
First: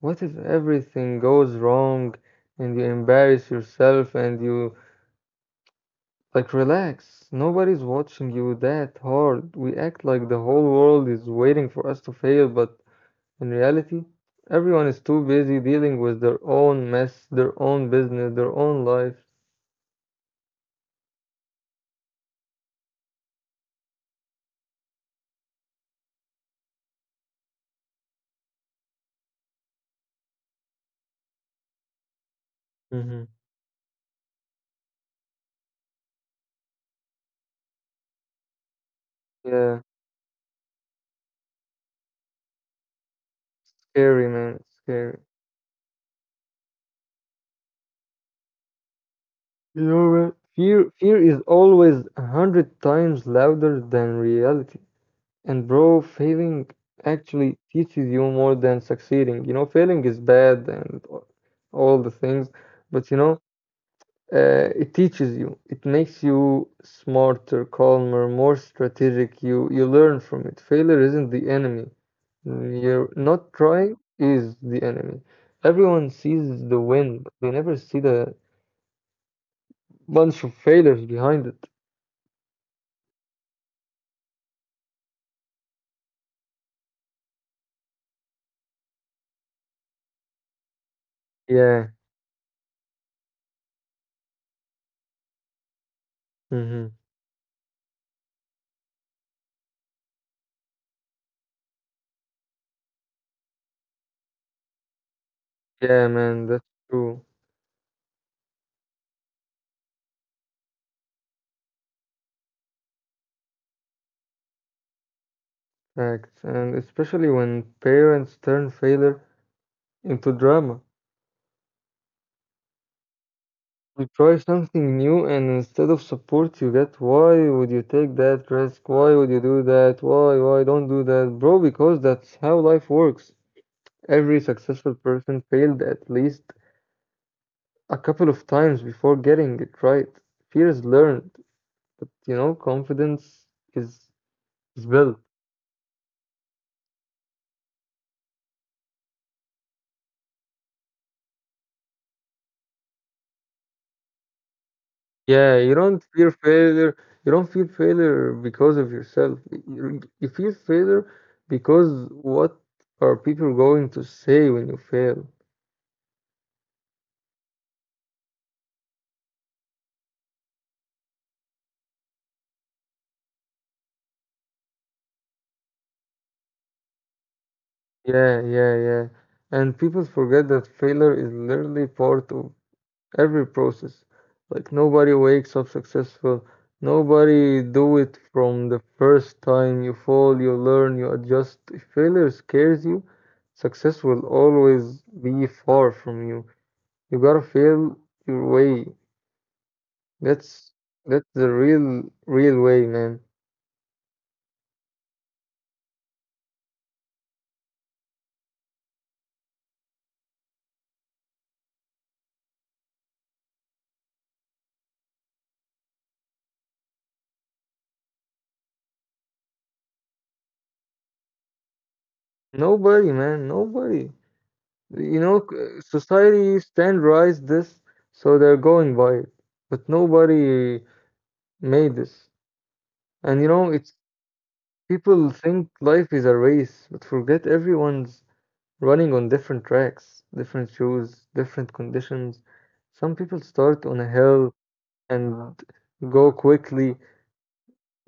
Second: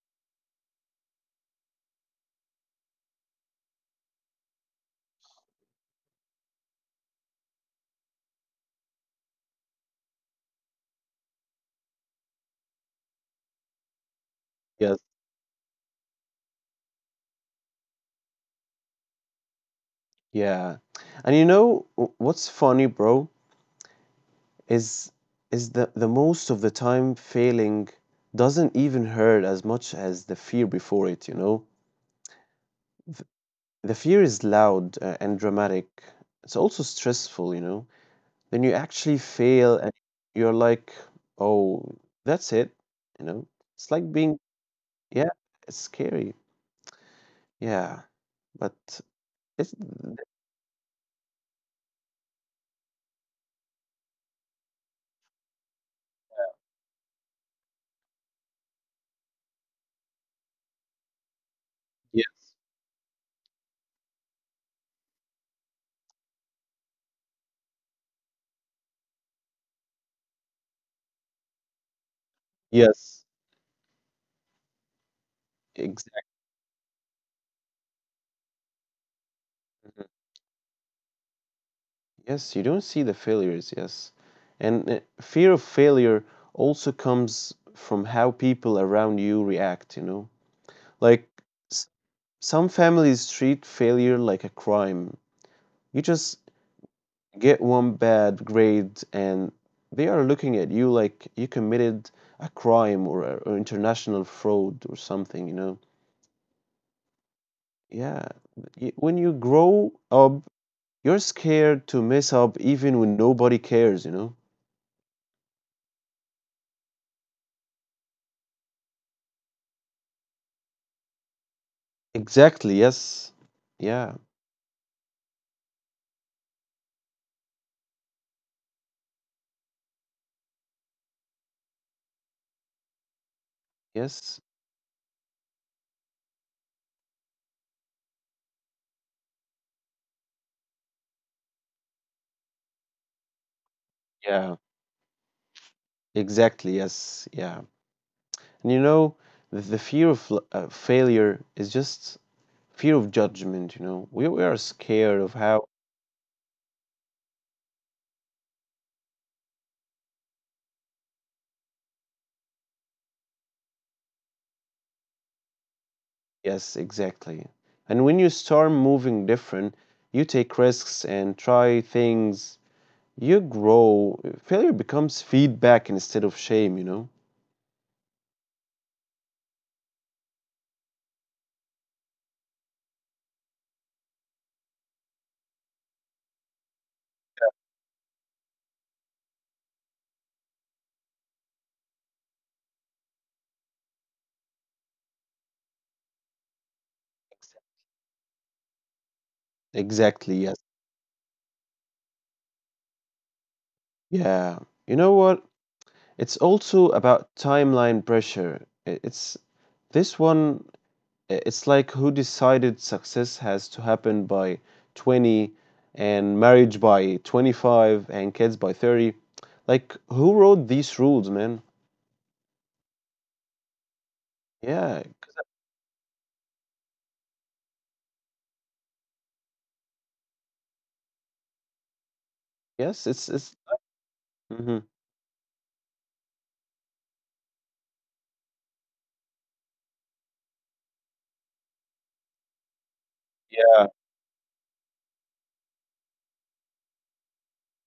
B: what if everything goes wrong? And you embarrass yourself, and you like relax. Nobody's watching you that hard. We act like the whole world is waiting for us to fail, but in reality, everyone
A: Yes.
B: is too busy dealing with their own mess, their own business, their own life.
A: Yeah. And you know what's funny, bro, is is the most of the time failing doesn't even hurt as much as the fear before it, you know?
B: Hmm.
A: The fear is loud and dramatic. It's also stressful, you know. Then you actually
B: Yeah,
A: fail and you're like, oh, that's it, you know. It's like
B: scary,
A: being,
B: man. Scary.
A: yeah, it's scary. Yeah, but it's,
B: Your fear is always a hundred times louder than reality. And bro, failing actually teaches you more than succeeding. You know, failing is bad and all the
A: yeah,
B: things, but you know, it teaches you. It makes you smarter, calmer, more strategic. You learn from it. Failure isn't the enemy. You're
A: yes,
B: not trying is the enemy. Everyone
A: exactly.
B: sees the win, but they never see the
A: Mhm.
B: bunch of failures behind it.
A: Yes, you don't see the failures, yes. And fear of failure also comes from how people around you react, you know. Like
B: Yeah.
A: s- some families treat failure like a crime. You just
B: Mhm.
A: get one bad grade and they are looking at you like you committed a crime or, or international fraud or something, you know?
B: Yeah, man, that's true.
A: Yeah. When you grow up, you're scared to mess up even when nobody cares, you know?
B: Facts. And especially when parents turn failure into drama.
A: Exactly, yes.
B: You try
A: Yeah,
B: something new, and instead of support, you get, why would you take that risk? Why would you do that? Why don't do that? Bro, because that's how life works. Every
A: yes.
B: successful person failed at least a couple of times before getting it right. Fear is learned, but you know, confidence is
A: Yeah,
B: is built.
A: exactly, yes. Yeah. And you know, the fear of failure is just fear of judgment, you know? We are scared of
B: Yeah, you
A: how
B: don't fear failure. You don't feel failure because of yourself. You feel failure because what are people going to say when you fail?
A: yes, exactly. And when you start moving different, you take risks and try things, you grow. Failure becomes feedback instead of shame, you know?
B: Yeah, yeah, yeah. And people forget that failure is literally part of every process. Like nobody wakes up successful. Nobody do it from the first time. You fall, you learn, you adjust. If failure scares you, success will always be far from you. You gotta feel your way.
A: Exactly,
B: That's
A: yes.
B: that's the real way, man.
A: Yeah. You know what? It's also about timeline pressure. It's this one, it's like who decided success has to happen by 20 and marriage by 25 and kids by 30. Like, who wrote these rules, man?
B: Nobody, man, nobody. You
A: Yeah,
B: know, society standardized this, so they're going by it. But nobody made this.
A: yes,
B: And you
A: it's
B: know,
A: it's
B: it's
A: mhm.
B: people think life is a race, but forget everyone's running on different tracks, different shoes, different conditions. Some people start on
A: Yeah.
B: a hill and go quickly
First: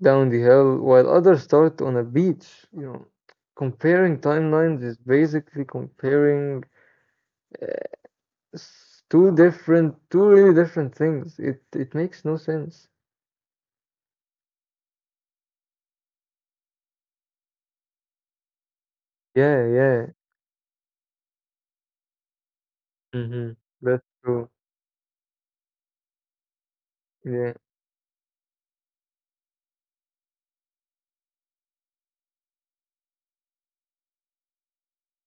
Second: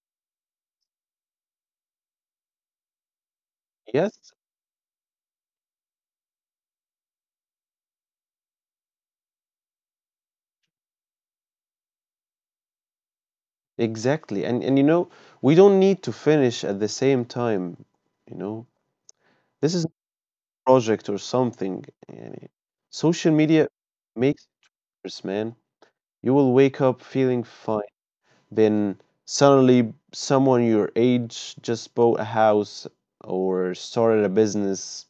B: down the hill while others start on a beach. You know, comparing
A: Yes,
B: timelines is basically comparing two really different things. It makes no sense.
A: exactly. And you know, we don't need to finish at the same time, you know.
B: Yeah,
A: This is a
B: yeah.
A: project or something. And social
B: Mm-hmm.
A: media
B: That's true.
A: makes worse, man. You will wake up feeling
B: Yeah,
A: fine. Then suddenly someone your age just bought a house or started a business.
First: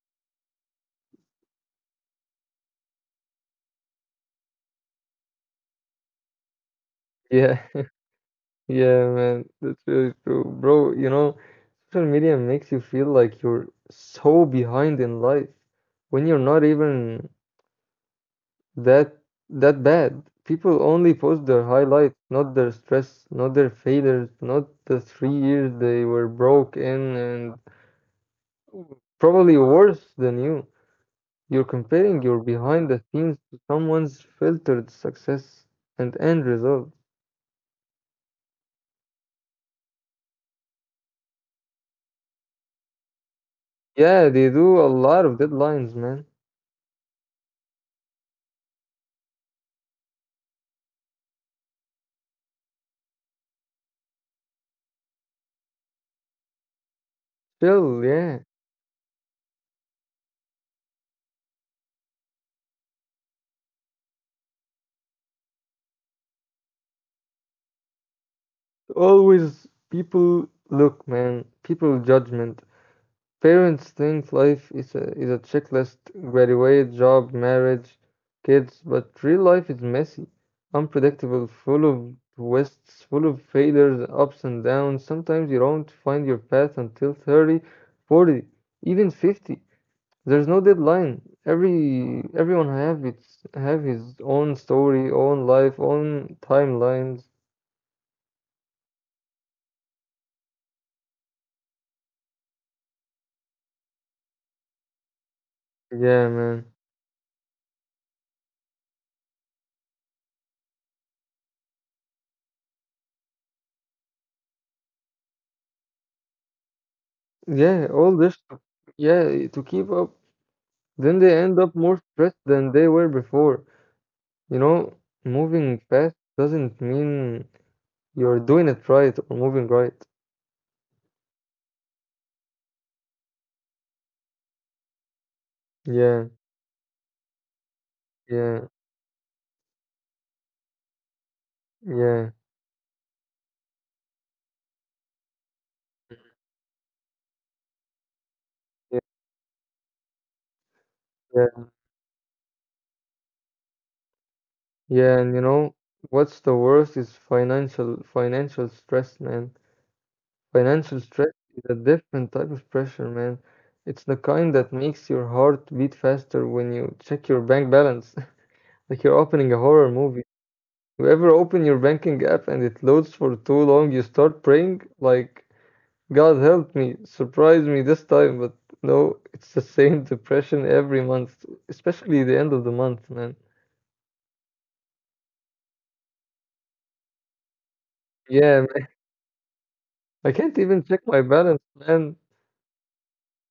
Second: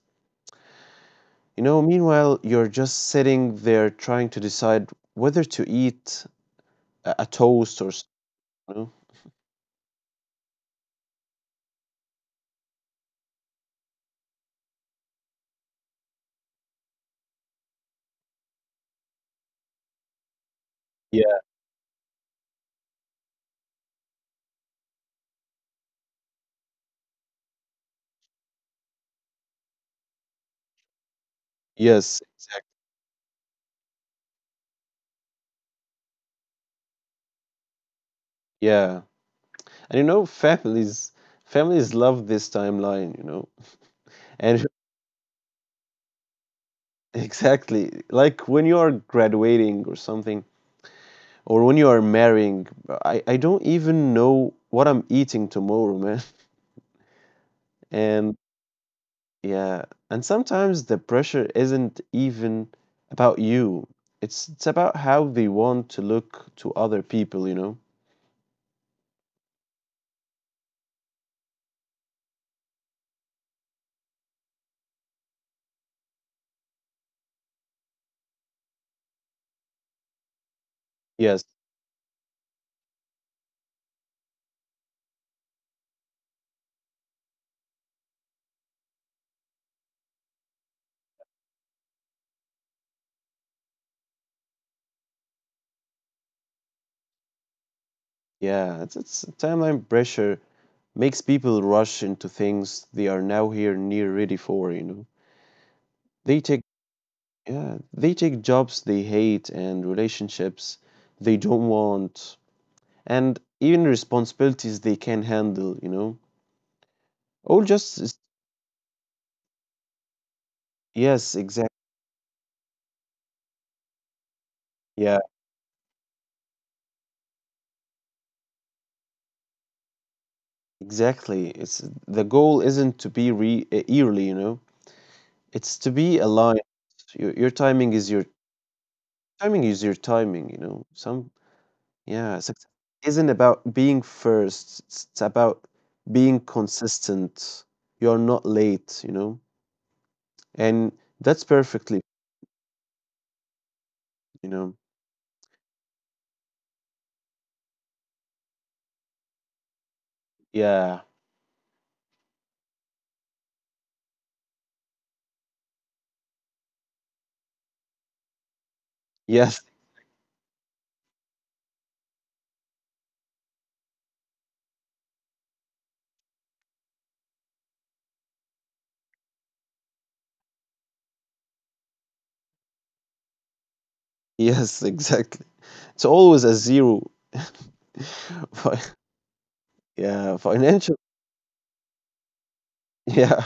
A: You know, meanwhile, you're just sitting there trying to decide whether to eat a
B: yeah,
A: toast or, s- you know.
B: yeah, man. That's really true, bro. You know, social media makes you feel like you're so behind in life when you're not even that that bad. People only
A: Yeah.
B: post their highlights, not their stress, not their failures, not the 3 years they were broke in, and probably worse than you. You're
A: Yes,
B: comparing your behind the scenes to someone's filtered success and end result.
A: yeah. And you know, families love this timeline, you know.
B: Yeah, they
A: And
B: do a lot of deadlines, man.
A: exactly. Like when you are graduating or something, or when you are marrying, I don't even know what I'm eating tomorrow, man.
B: Still,
A: And
B: yeah.
A: yeah. And sometimes the pressure isn't even about you. It's about how they want to look to other people, you know.
B: Always people look, man. People judgment. Parents think life is a checklist graduate, job, marriage, kids, but real life is messy,
A: Yes.
B: unpredictable, full of twists, full of failures, ups and downs. Sometimes you don't find your path until 30, 40, even 50. There's no deadline. Every everyone have its have his own story, own life, own timelines.
A: Yeah, it's timeline pressure makes people rush into things they are now here near ready for, you know.
B: Yeah,
A: They take
B: man.
A: yeah, they take jobs they hate and relationships they don't want and even responsibilities they can handle, you know. All
B: Yeah,
A: just
B: all this, yeah, to keep up. Then they
A: yes,
B: end
A: exactly.
B: up more stressed than they were before. You know,
A: Yeah,
B: moving fast doesn't mean you're doing it right or moving right.
A: exactly. It's the goal isn't to be re eerily, you know. It's to be
B: Yeah,
A: aligned. Your timing is your
B: yeah,
A: timing is your timing, you know. Some
B: yeah,
A: yeah, success isn't about being first, it's about being consistent. You're not
B: yeah,
A: late, you know? And that's
B: yeah,
A: perfectly, you know?
B: yeah. And you know, what's the worst is financial stress, man. Financial
A: Yeah.
B: stress is a different type of pressure, man. It's the kind that makes your heart beat faster when you check your bank balance, like you're opening a
A: Yes,
B: horror movie. You ever open your banking app and it loads for too long, you start praying like, God help me, surprise me this time, but no, it's the same depression every month, especially the end of the month, man.
A: yes, exactly. It's always a zero.
B: Yeah,
A: Fi-
B: man. I
A: yeah,
B: can't even check
A: financial,
B: my balance, man.
A: yeah,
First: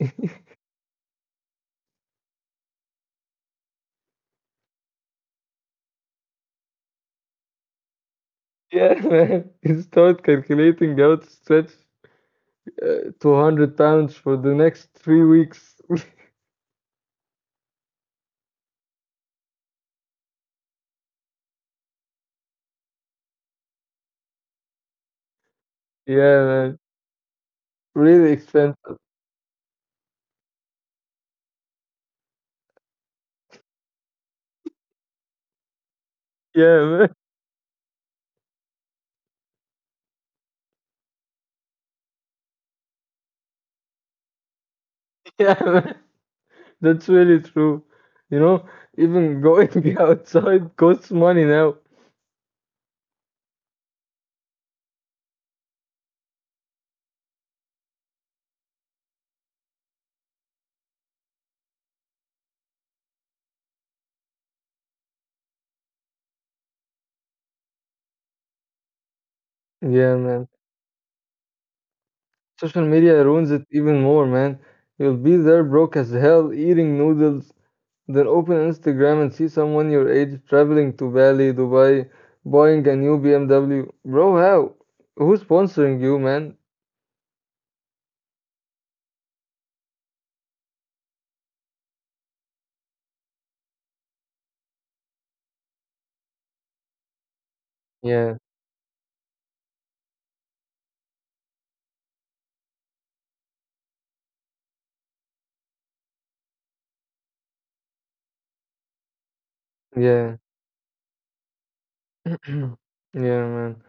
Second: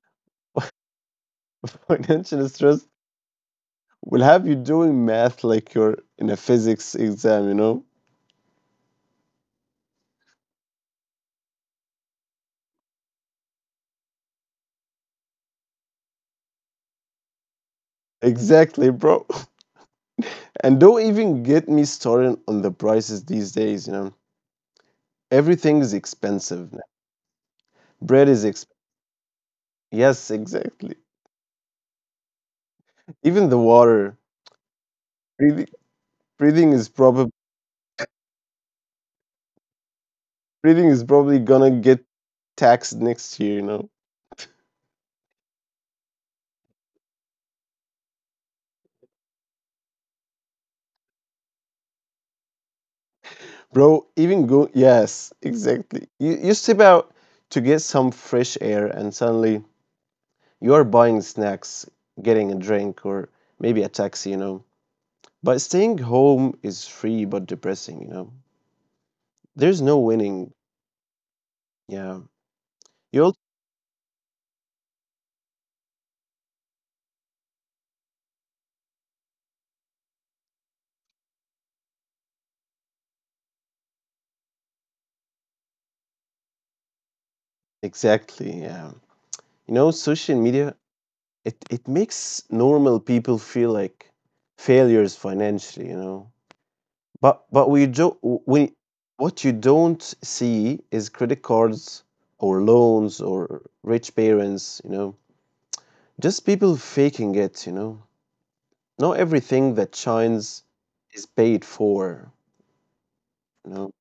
A: financial stress will have you doing math like you're in a physics exam, you know?
B: Yeah, man. You start calculating how to stretch £200 for the next 3 weeks.
A: Exactly, bro. And don't even get me started on the prices these days, you know? Everything is
B: Yeah,
A: expensive now.
B: man.
A: Bread
B: Really
A: is exp-
B: expensive.
A: yes, exactly. Even the water. Breathing, breathing is
B: Yeah, man.
A: probably breathing is probably gonna get taxed next year. You know,
B: Yeah, man. That's really true. You know, even going outside costs money now.
A: bro. Even go yes, exactly. You step out to get some fresh air, and suddenly you are buying snacks, getting a drink, or maybe a taxi. You know, but staying home is free but depressing. You know, there's no
B: Yeah,
A: winning.
B: man.
A: Yeah,
B: Social
A: you'll
B: media ruins it even more, man. You'll be there broke as hell eating noodles, then open Instagram and see someone your age traveling to Bali, Dubai, buying a new BMW. Bro, how? Who's sponsoring you, man?
A: exactly. Yeah, you know, social media it it makes normal people feel like failures financially, you know. But we do
B: Yeah,
A: we what you don't see is credit cards or loans or rich parents, you know. Just people faking it, you know. Not everything that
B: yeah.
A: shines is paid for,
B: Yeah,
A: you know.
B: man.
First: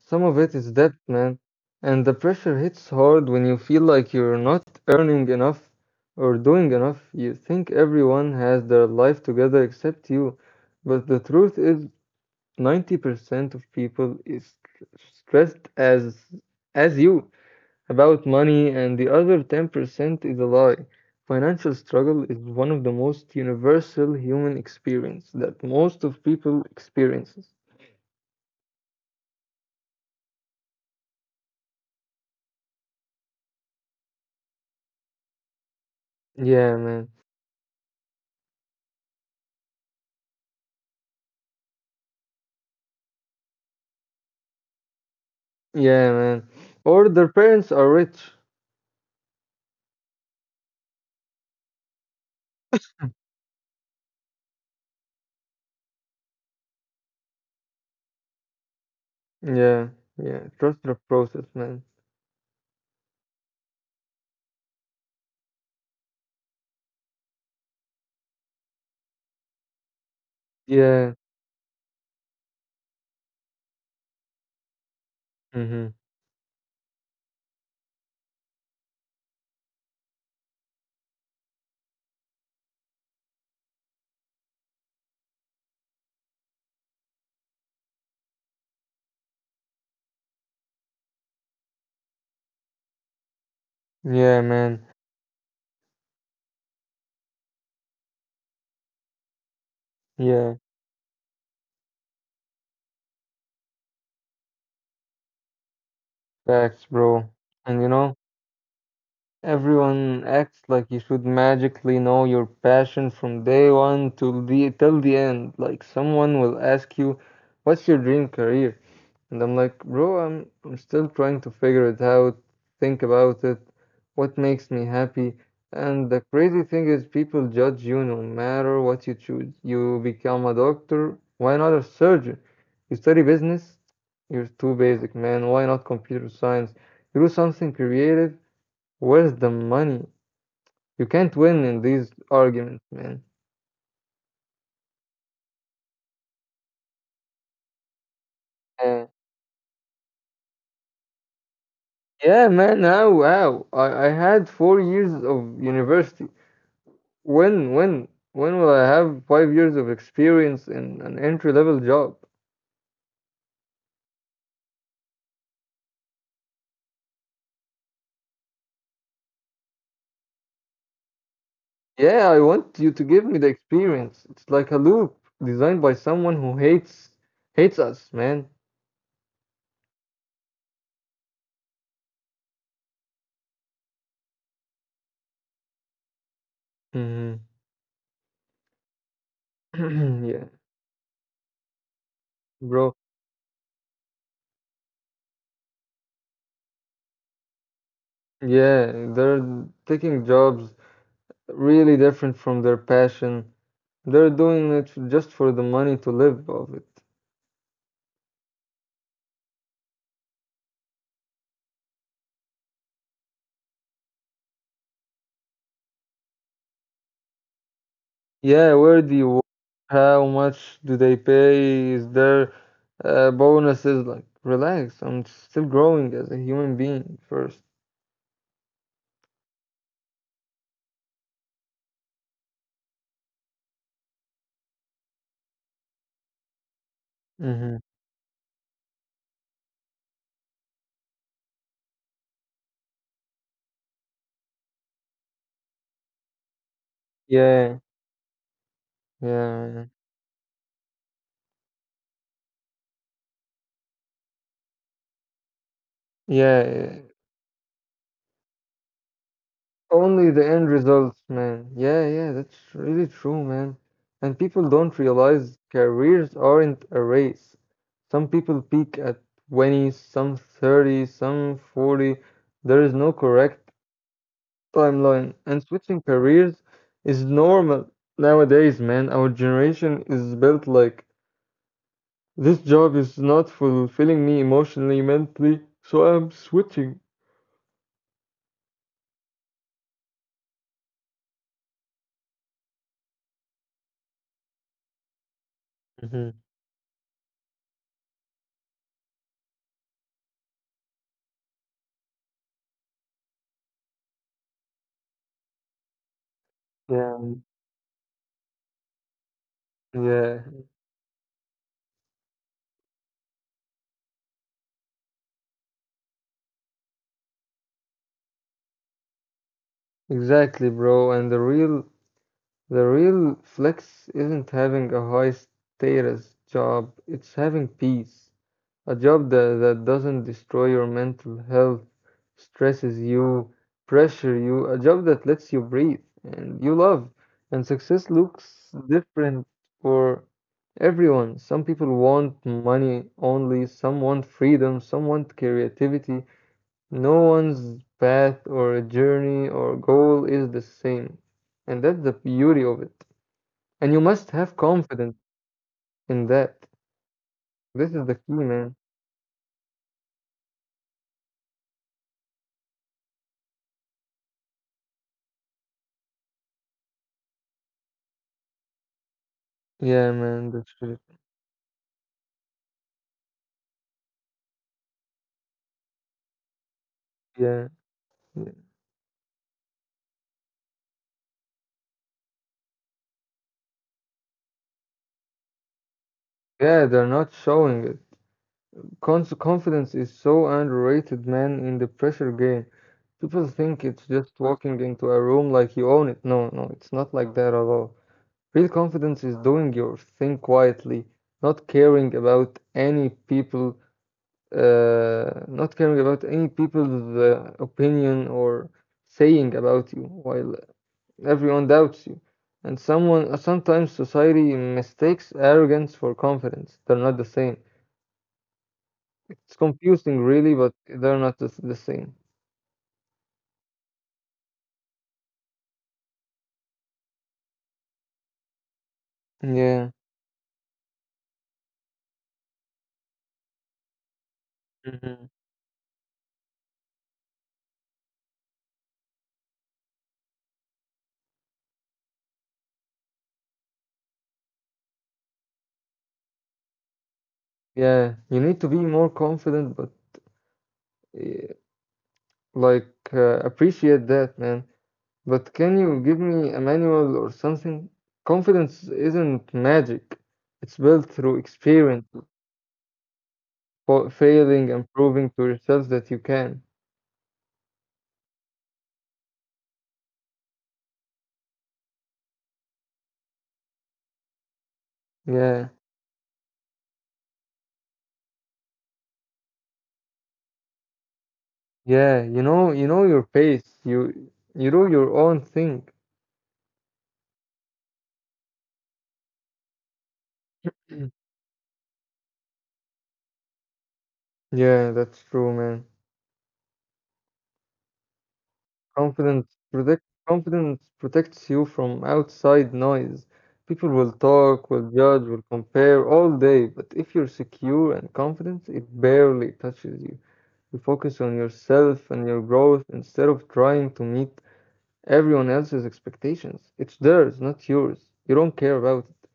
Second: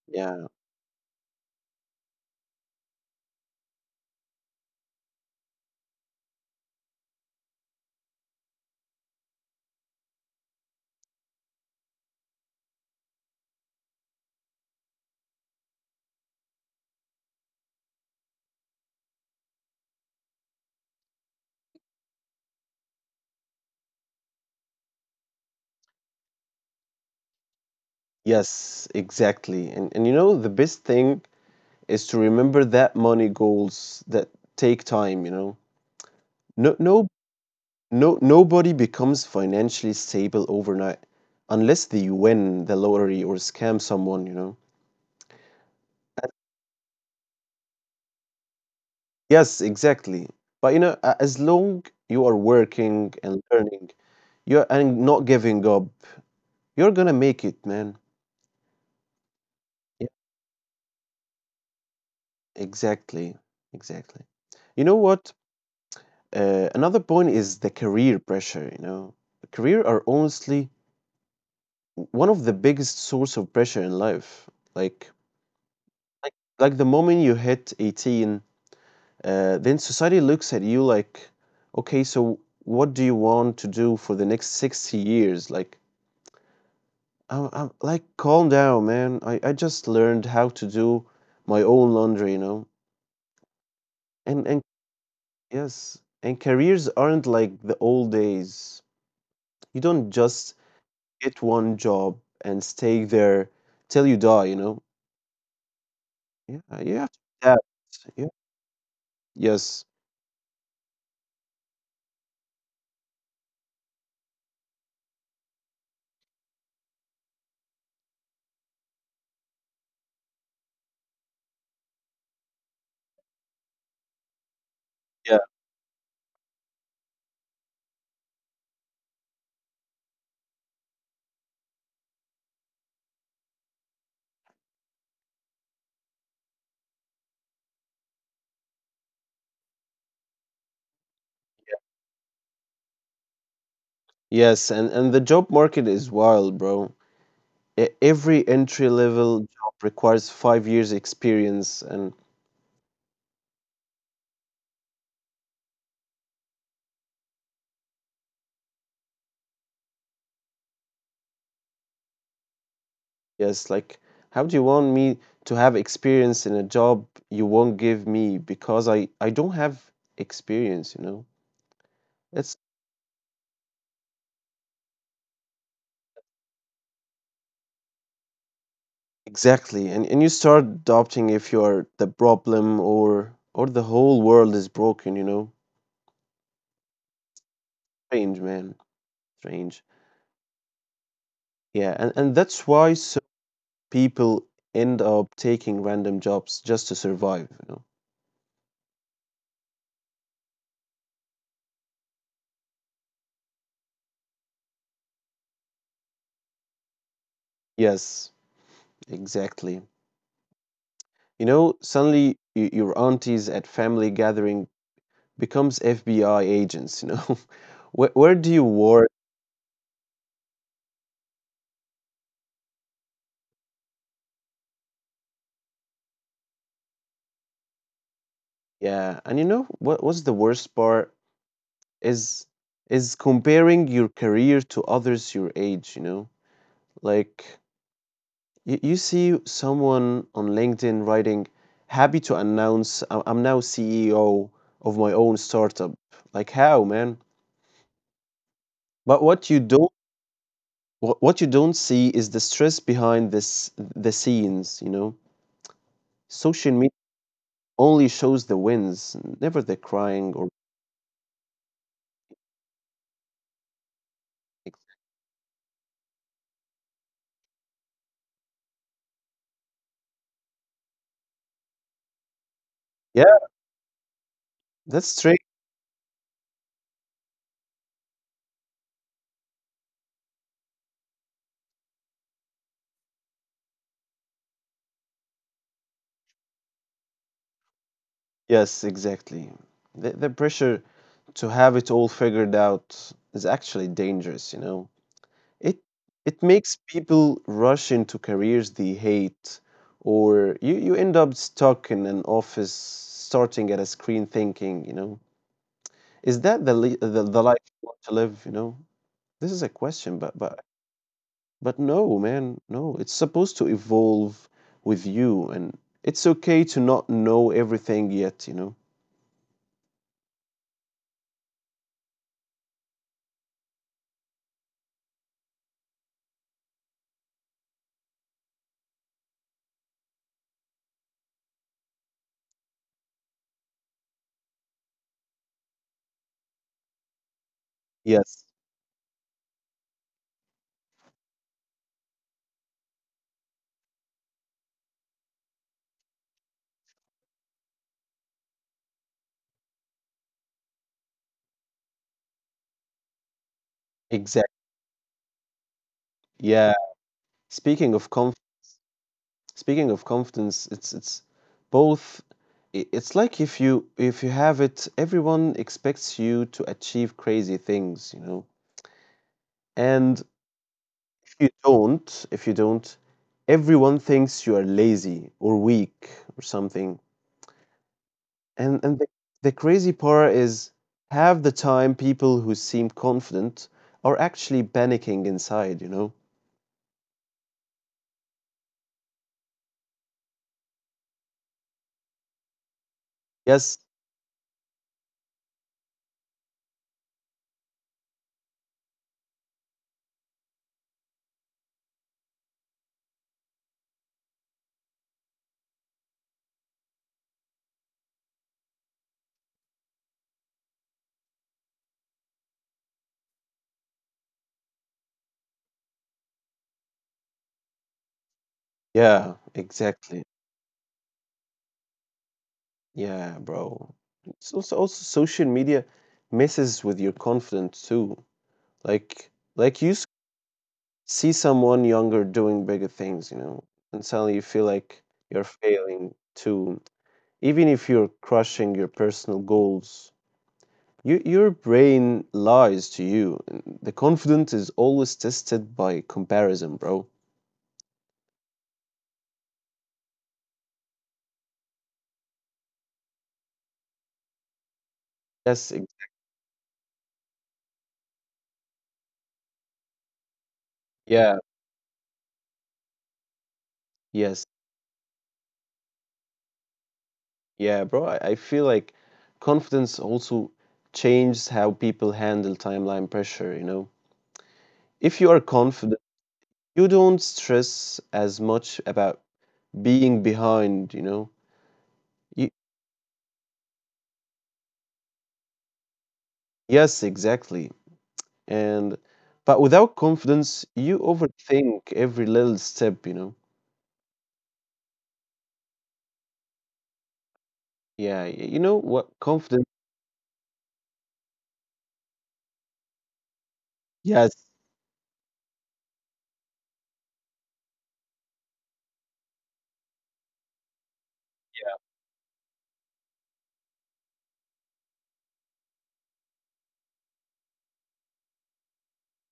B: Some of
A: Yeah.
B: it is debt, man, and the pressure hits hard when you feel like you're not earning enough or doing enough. You think everyone has their life together except you, but the truth is 90% of people is stressed as you about money, and the other 10% is a lie. Financial struggle is one of the most universal human experience that most of people experiences.
A: Yes, exactly. And you know the best thing is to remember that money goals that take time, you know.
B: Yeah,
A: No,
B: man.
A: no No, nobody becomes financially stable overnight unless they win the lottery or scam someone, you know.
B: Yeah,
A: Uh,
B: man. Or their parents are rich.
A: Yes, exactly. But you know, as long you are working and learning, you're and not giving up, you're gonna make it, man.
B: Yeah,
A: Yeah,
B: yeah. Trust the process, man.
A: exactly, exactly. You know what? Another point is the career pressure. You know, career are honestly
B: Yeah.
A: one of the biggest source of pressure in life. Like,
B: Mm-hmm.
A: like, like the moment you hit 18 then society looks at you like, okay, so what do you want to do for the next 60 years? Like, I'm like, calm down, man. I just learned how to do my own laundry, you know?
B: Yeah,
A: And
B: man.
A: yes, and careers aren't like the old days. You don't just
B: Yeah.
A: get one job and stay there till you die, you know? Yeah,
B: Facts,
A: you have to
B: bro.
A: adapt.
B: And you know,
A: Yeah. Yes.
B: everyone acts like you should magically know your passion from day one till the end. Like someone will ask you, "What's your dream career?" And I'm like, bro, I'm still trying to figure it out, think about it, what makes me
A: Yeah.
B: happy. And the crazy thing is people judge you no matter what you choose. You become a doctor, why not a surgeon? You study business, you're too basic, man. Why not computer science? You do something creative, where's the money? You can't win in these arguments, man.
A: Yes, and the job market is wild, bro. Every entry
B: Uh,
A: level job requires 5 years experience and
B: yeah, man. Now, wow. I had 4 years of university. When will I have 5 years of experience in an entry level job?
A: yes like how do you want me to have experience in a job you won't give me because I don't have experience you know
B: Yeah, I
A: that's
B: want you to give me the experience. It's like a loop designed by someone who hates us, man.
A: exactly and you start doubting if you're the problem or the whole world is broken you know
B: Mhm.
A: strange man strange
B: Yeah,
A: yeah and that's why
B: bro.
A: so people end up taking random jobs just to survive you know
B: Yeah, they're taking jobs really different from their passion. They're doing it just for the money to live of it.
A: yes exactly. You know, suddenly your aunties at family gathering becomes FBI agents, you know. Where do you
B: Yeah, where
A: work?
B: do you work? How much do they pay? Is there bonuses? Like, relax. I'm still growing as a human being 1st.
A: Yeah. And you know what what's the worst part is is comparing your career to others your age, you know. Like
B: Mm-hmm.
A: you see someone on LinkedIn writing, "Happy to announce I'm now CEO of my own startup." Like how, man?
B: Yeah,
A: But what you
B: yeah,
A: don't what you don't see is the stress behind this the scenes, you know.
B: yeah,
A: Social media
B: yeah.
A: only shows the wins, never the
B: Only
A: crying
B: the
A: or
B: end results, man. Yeah, yeah. That's really true, man. And people don't realize careers aren't a race. Some people peak at 20, some 30, some 40. There is no
A: yeah,
B: correct
A: that's
B: timeline,
A: straight.
B: and switching careers is normal nowadays, man. Our generation is built like, this job is not fulfilling me emotionally, mentally, so I'm switching.
A: Yes, exactly. The pressure to have it all figured out is actually dangerous, you know. It
B: hmm
A: it makes people rush into careers they hate or you end up stuck in an office starting at a screen thinking, you know. Is that the li- the,
B: Yeah,
A: the life you want to live, you know? This is a question, but
B: yeah,
A: but no, man, no. It's supposed to evolve with you, and it's okay to not know everything yet, you know?
B: exactly, bro. And the real flex isn't having a high status job, it's having peace. A job that doesn't destroy your mental health, stresses you, pressure you, a job that lets you breathe and you love. And success
A: Yes,
B: looks different for everyone. Some people want money only, some want freedom, some want creativity. No one's path or journey or goal is the same. And that's the beauty of it. And you must
A: exactly.
B: have confidence in that.
A: Yeah.
B: This
A: Speaking
B: is
A: of
B: the key,
A: conf
B: man.
A: Speaking of confidence, it's both it's like if you have it, everyone expects you to achieve crazy things, you know?
B: Yeah,
A: And
B: man, that's it.
A: if you don't, everyone thinks you are lazy or weak or something.
B: Yeah.
A: And the crazy part is half the time people who seem confident are actually panicking inside, you know?
B: Yeah, they're not showing it. Cons Confidence is so underrated, man, in the pressure game. People
A: Yes.
B: think it's just walking into a room like you own it. No, no, it's not like that at all. Real confidence is doing your thing quietly, not caring about any people, not caring about any people's opinion or saying about you while everyone doubts you. And sometimes society mistakes arrogance for confidence. They're not the same.
A: Yeah,
B: It's confusing,
A: exactly.
B: really, but they're not the same.
A: Yeah, bro. It's also social media messes with your confidence too. Like like
B: Yeah.
A: you s- see someone younger doing bigger things, you know, and suddenly you feel like
B: hmm
A: you're failing too, even if you're crushing your personal goals. Your brain lies to you. The confidence is always tested by comparison, bro.
B: Yeah, you need to be more confident, but eh, like appreciate that, man. But
A: Yes,
B: can
A: ex-
B: you give me a manual or something? Confidence isn't magic. It's built through
A: yeah,
B: experience,
A: yes,
B: failing and proving to yourself that you can.
A: yeah, bro. I feel like confidence also changes how people handle timeline pressure, you know? If you are
B: Yeah,
A: confident, you don't stress as much about being behind, you know?
B: yeah,
A: You,
B: you know your pace. You do your own thing.
A: yes, exactly. And but without confidence, you
B: Mm.
A: overthink every little step, you know?
B: Yeah, that's true, man.
A: Yeah, you know what
B: Confidence
A: confidence
B: protect Confidence protects you from outside noise. People will
A: yes,
B: talk, will judge, will compare all day, but if you're secure and confident, it barely touches you. You focus on yourself and your growth instead of trying to meet everyone else's expectations. It's theirs, not yours. You don't care about it.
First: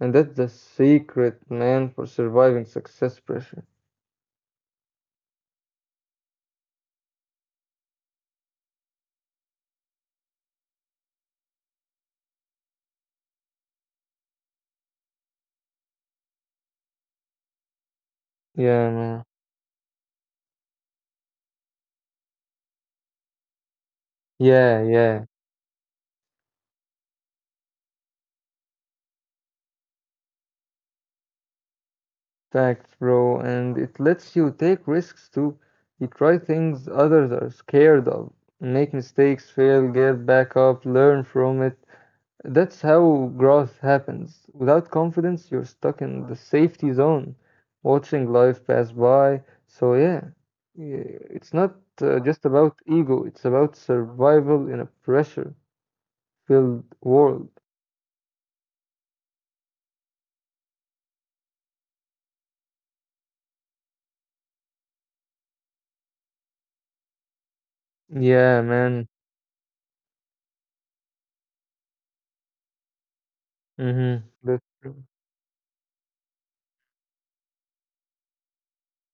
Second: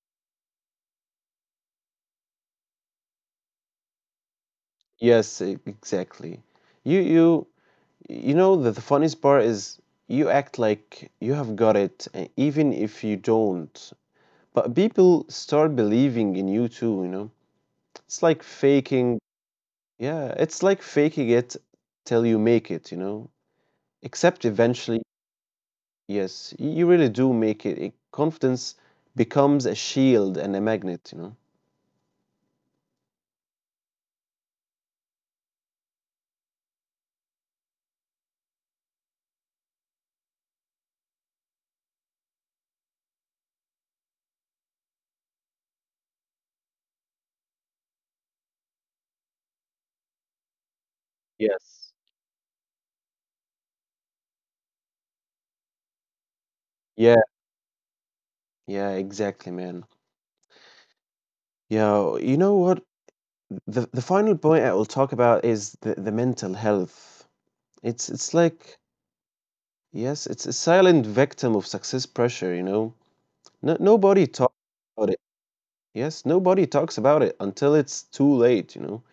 B: And that's the secret, man, for surviving success pressure.
A: yes, exactly. You you you know that the funniest part is you act like you have got it even if you don't. But people start believing in you too, you know. It's like
B: Yeah,
A: faking.
B: man.
A: Yeah, it's like faking it till you make it, you know. Except
B: Yeah,
A: eventually,
B: yeah.
A: yes, you really do make it. Confidence becomes a shield and a magnet, you know.
B: Facts, bro, and it lets you take risks too. You try things others are scared of, make mistakes, fail, get back up, learn from it. That's how growth happens. Without confidence, you're stuck in the safety zone, watching life pass by. So, yeah, yeah, it's not
A: Yes.
B: just about ego, it's about survival in a pressure filled
A: Yeah,
B: world.
A: yeah, exactly, man. Yeah, you know what? The final point I will talk about is the mental health. It's
B: Yeah,
A: like
B: man.
A: yes, it's a silent victim of success pressure. You know, no,
B: Mm-hmm.
A: nobody talks
B: That's true.
A: about it. Yes, nobody talks about it until it's too late. You know,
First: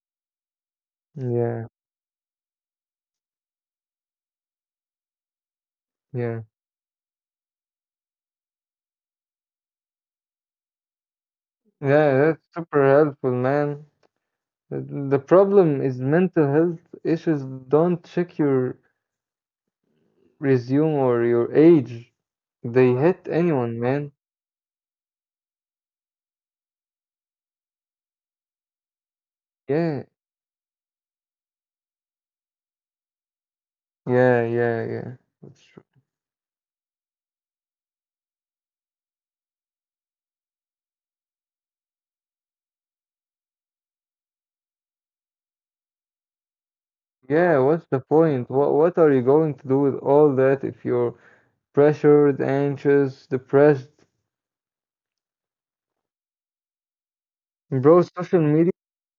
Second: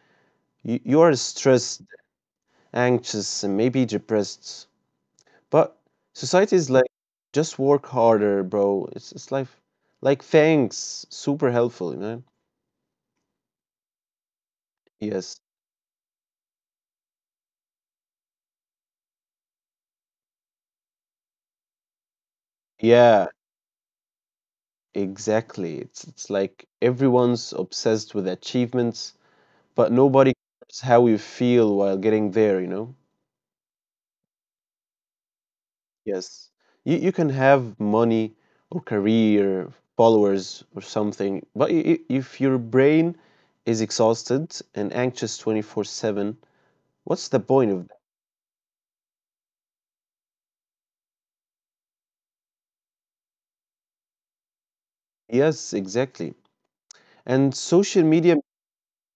A: you are
B: Yeah,
A: stressed, anxious, and maybe depressed. But
B: yeah.
A: society is like, just work harder, bro. It's like thanks, super helpful. You
B: Yeah,
A: know.
B: that's super helpful, man. The the
A: Yes.
B: problem is mental health issues don't check your resume or your age. They
A: Yeah.
B: hit anyone, man.
A: Exactly. It's like everyone's obsessed with achievements, but
B: Yeah,
A: nobody cares how you feel while getting there, you know?
B: yeah, yeah, yeah. That's true.
A: Yes. You can have money or career, followers or something, but if your brain is exhausted and anxious 24/7, what's the
B: Yeah,
A: point
B: what's
A: of
B: the
A: that?
B: point? What are you going to do with all that if you're pressured, anxious, depressed?
A: Yes, exactly. And
B: Bro,
A: social media,
B: social media.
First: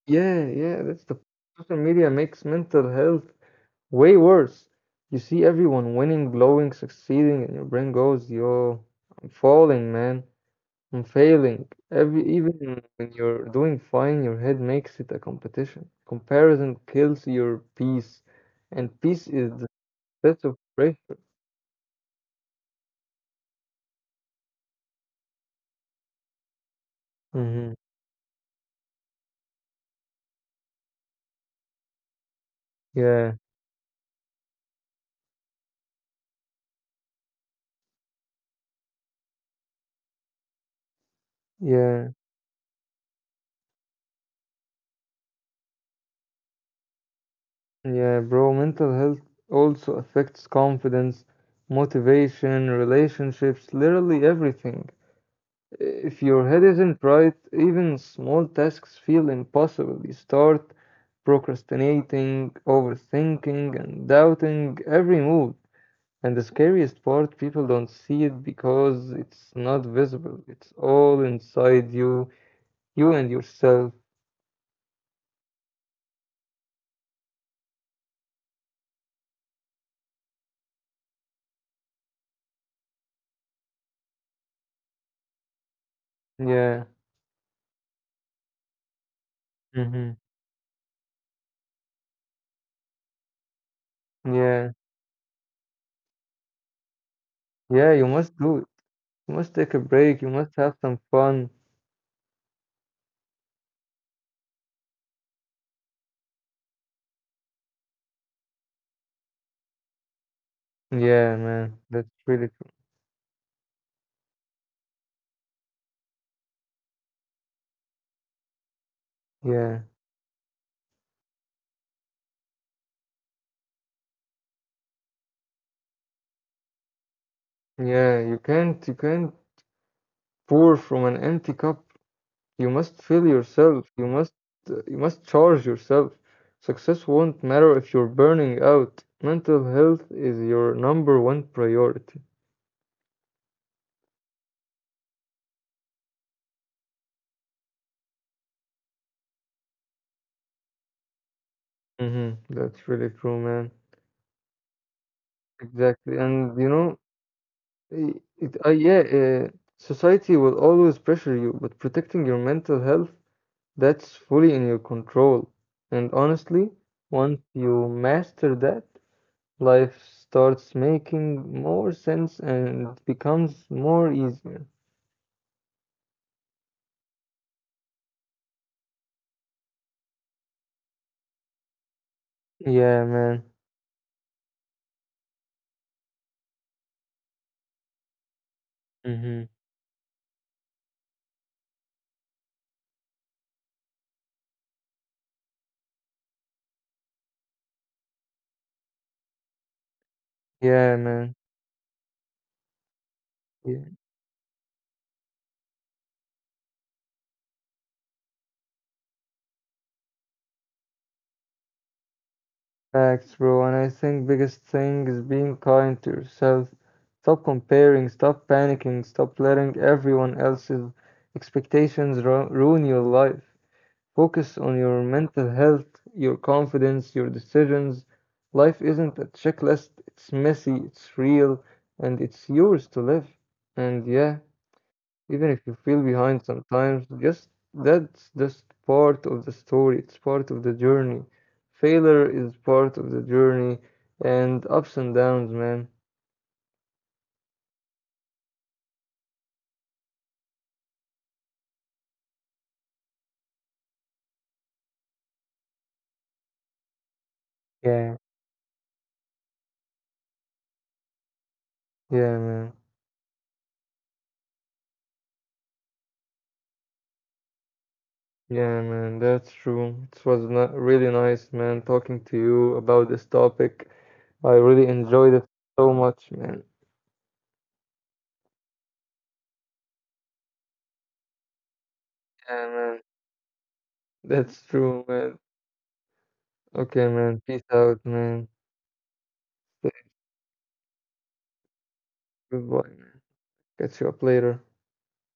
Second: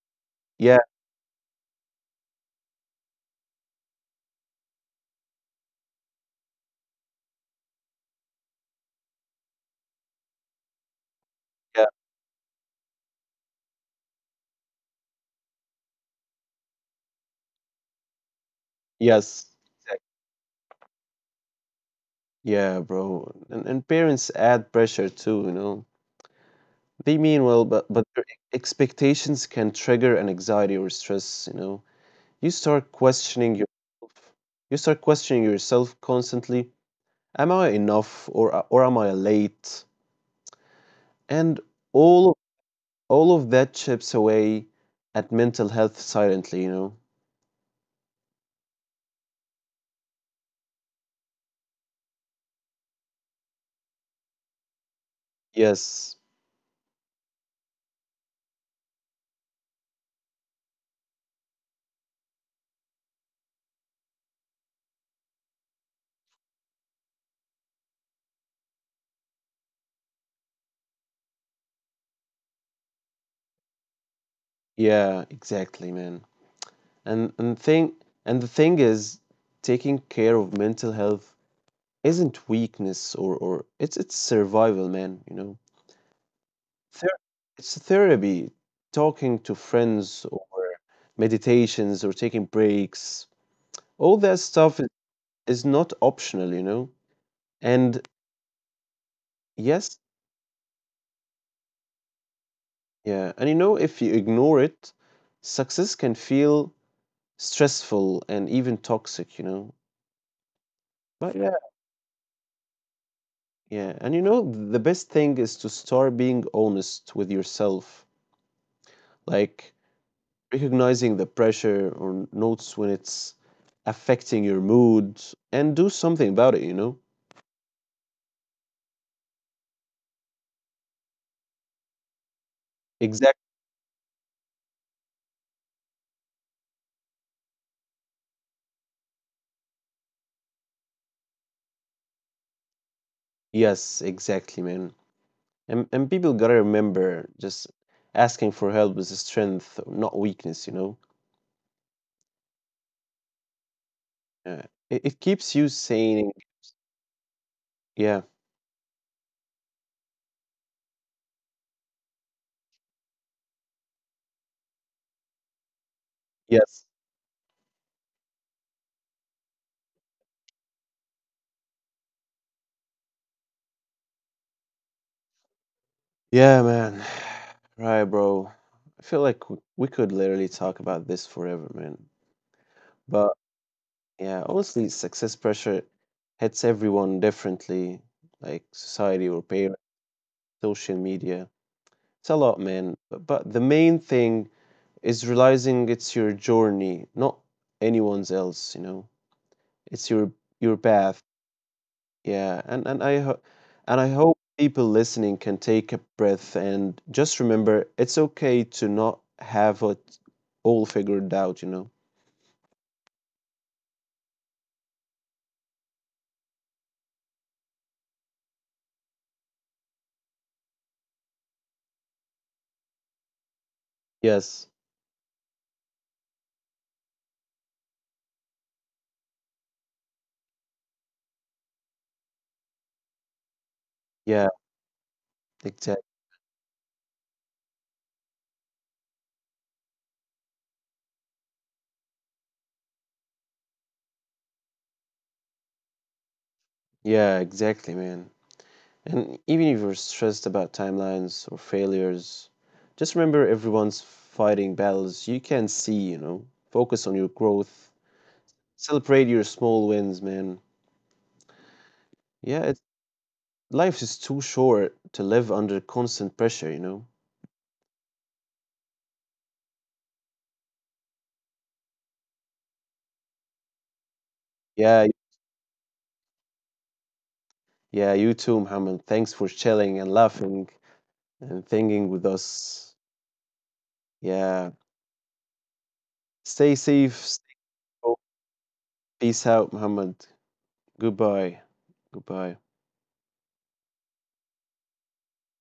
B: Yeah,
A: yeah,
B: yeah, that's the Social media makes mental health way worse. You see everyone winning, glowing, succeeding, and your brain goes, yo, I'm falling, man. I'm failing.
A: yeah,
B: Every Even when you're doing fine, your head makes it a competition. Comparison kills your peace, and peace
A: yes.
B: is the set of pressure.
A: Yeah, bro. And parents add pressure too, you know. They mean well,
B: hmm
A: but their expectations can trigger an anxiety or stress, you know. You start
B: Yeah,
A: questioning yourself. You start questioning yourself constantly. Am I enough or am I late? And
B: yeah,
A: all all of that chips away at mental health silently, you know.
B: yeah, bro. Mental health also affects confidence, motivation, relationships, literally everything.
A: Yes.
B: If your head isn't right, even small tasks feel impossible. You start procrastinating, overthinking, and doubting every move. And the scariest part, people don't see it because it's not visible. It's all inside you, you and yourself.
A: Yeah, exactly, man. And and thing and the thing is taking care of mental health isn't weakness or it's survival, man, you know.
B: Yeah,
A: Ther It's therapy, talking to
B: hmm
A: friends or meditations or taking breaks. All that
B: yeah,
A: stuff I is not optional, you know?
B: yeah,
A: And
B: you must do it. You must take a
A: yes,
B: break. You must have some fun.
A: yeah, and you know, if you ignore it, success can feel stressful and even toxic, you know?
B: Yeah,
A: But yeah,
B: man, that's really true.
A: yeah. And you know, the best thing is to start being honest with yourself.
B: Yeah,
A: Like, recognizing the pressure or notes when it's affecting your mood and do something about it.
B: yeah, you can't pour from an empty cup. You must feel
A: Exactly.
B: yourself. You must charge yourself. Success won't matter if you're burning out. Mental health is your number one priority.
A: Yes, exactly, man. And people gotta remember just asking for help is a strength not weakness, you know.
B: That's really true, man.
A: uh, it, it keeps you
B: Exactly.
A: sane,
B: And you know,
A: yeah,
B: yeah, society will always pressure you, but protecting your mental health, that's fully in your control. And honestly,
A: yes,
B: once you master that, life starts making more sense and becomes more easier.
A: yeah, man. Right, bro. I feel like we could literally talk about this forever, man.
B: Yeah,
A: But
B: man.
A: yeah, honestly, success pressure hits everyone differently, like society
B: Mm-hmm.
A: or parents, social media. It's a lot, man. But the main thing is realizing it's your journey, not anyone's else, you know. It's your
B: Yeah,
A: path.
B: man.
A: Yeah, and
B: Yeah.
A: and I hope people listening can take a breath and just remember it's okay to not have it all figured out, you know.
B: Facts, bro. And I think biggest thing is being kind to yourself. Stop comparing, stop panicking, stop letting everyone else's expectations ru ruin your life. Focus
A: Yes.
B: on your mental health, your confidence, your decisions. Life isn't a checklist. It's messy, it's real, and it's yours to live. And yeah.
A: Yeah,
B: Even if you feel
A: exactly.
B: behind sometimes, just that's just part of the story, it's part of the journey. Failure is part of the journey and ups and downs, man.
A: Yeah, exactly, man. And even if you're stressed about timelines or failures, just remember everyone's fighting battles you can see, you know. Focus on your growth.
B: Yeah,
A: Celebrate your small wins, man.
B: yeah,
A: Yeah,
B: man.
A: life is too short to live under constant pressure, you know.
B: Yeah, man, that's true. It was not really nice, man, talking to you about this topic. I really
A: Yeah,
B: enjoyed it so much, man.
A: yeah, you too, Muhammad. Thanks for chilling and laughing and thinking with
B: Yeah,
A: us.
B: man, that's
A: Yeah.
B: true, man.
A: Stay
B: Okay,
A: safe.
B: man,
A: Stay
B: peace out,
A: home.
B: man.
A: Peace out,
B: Say
A: Muhammad. Goodbye. Goodbye.
B: goodbye, man. Catch you up later.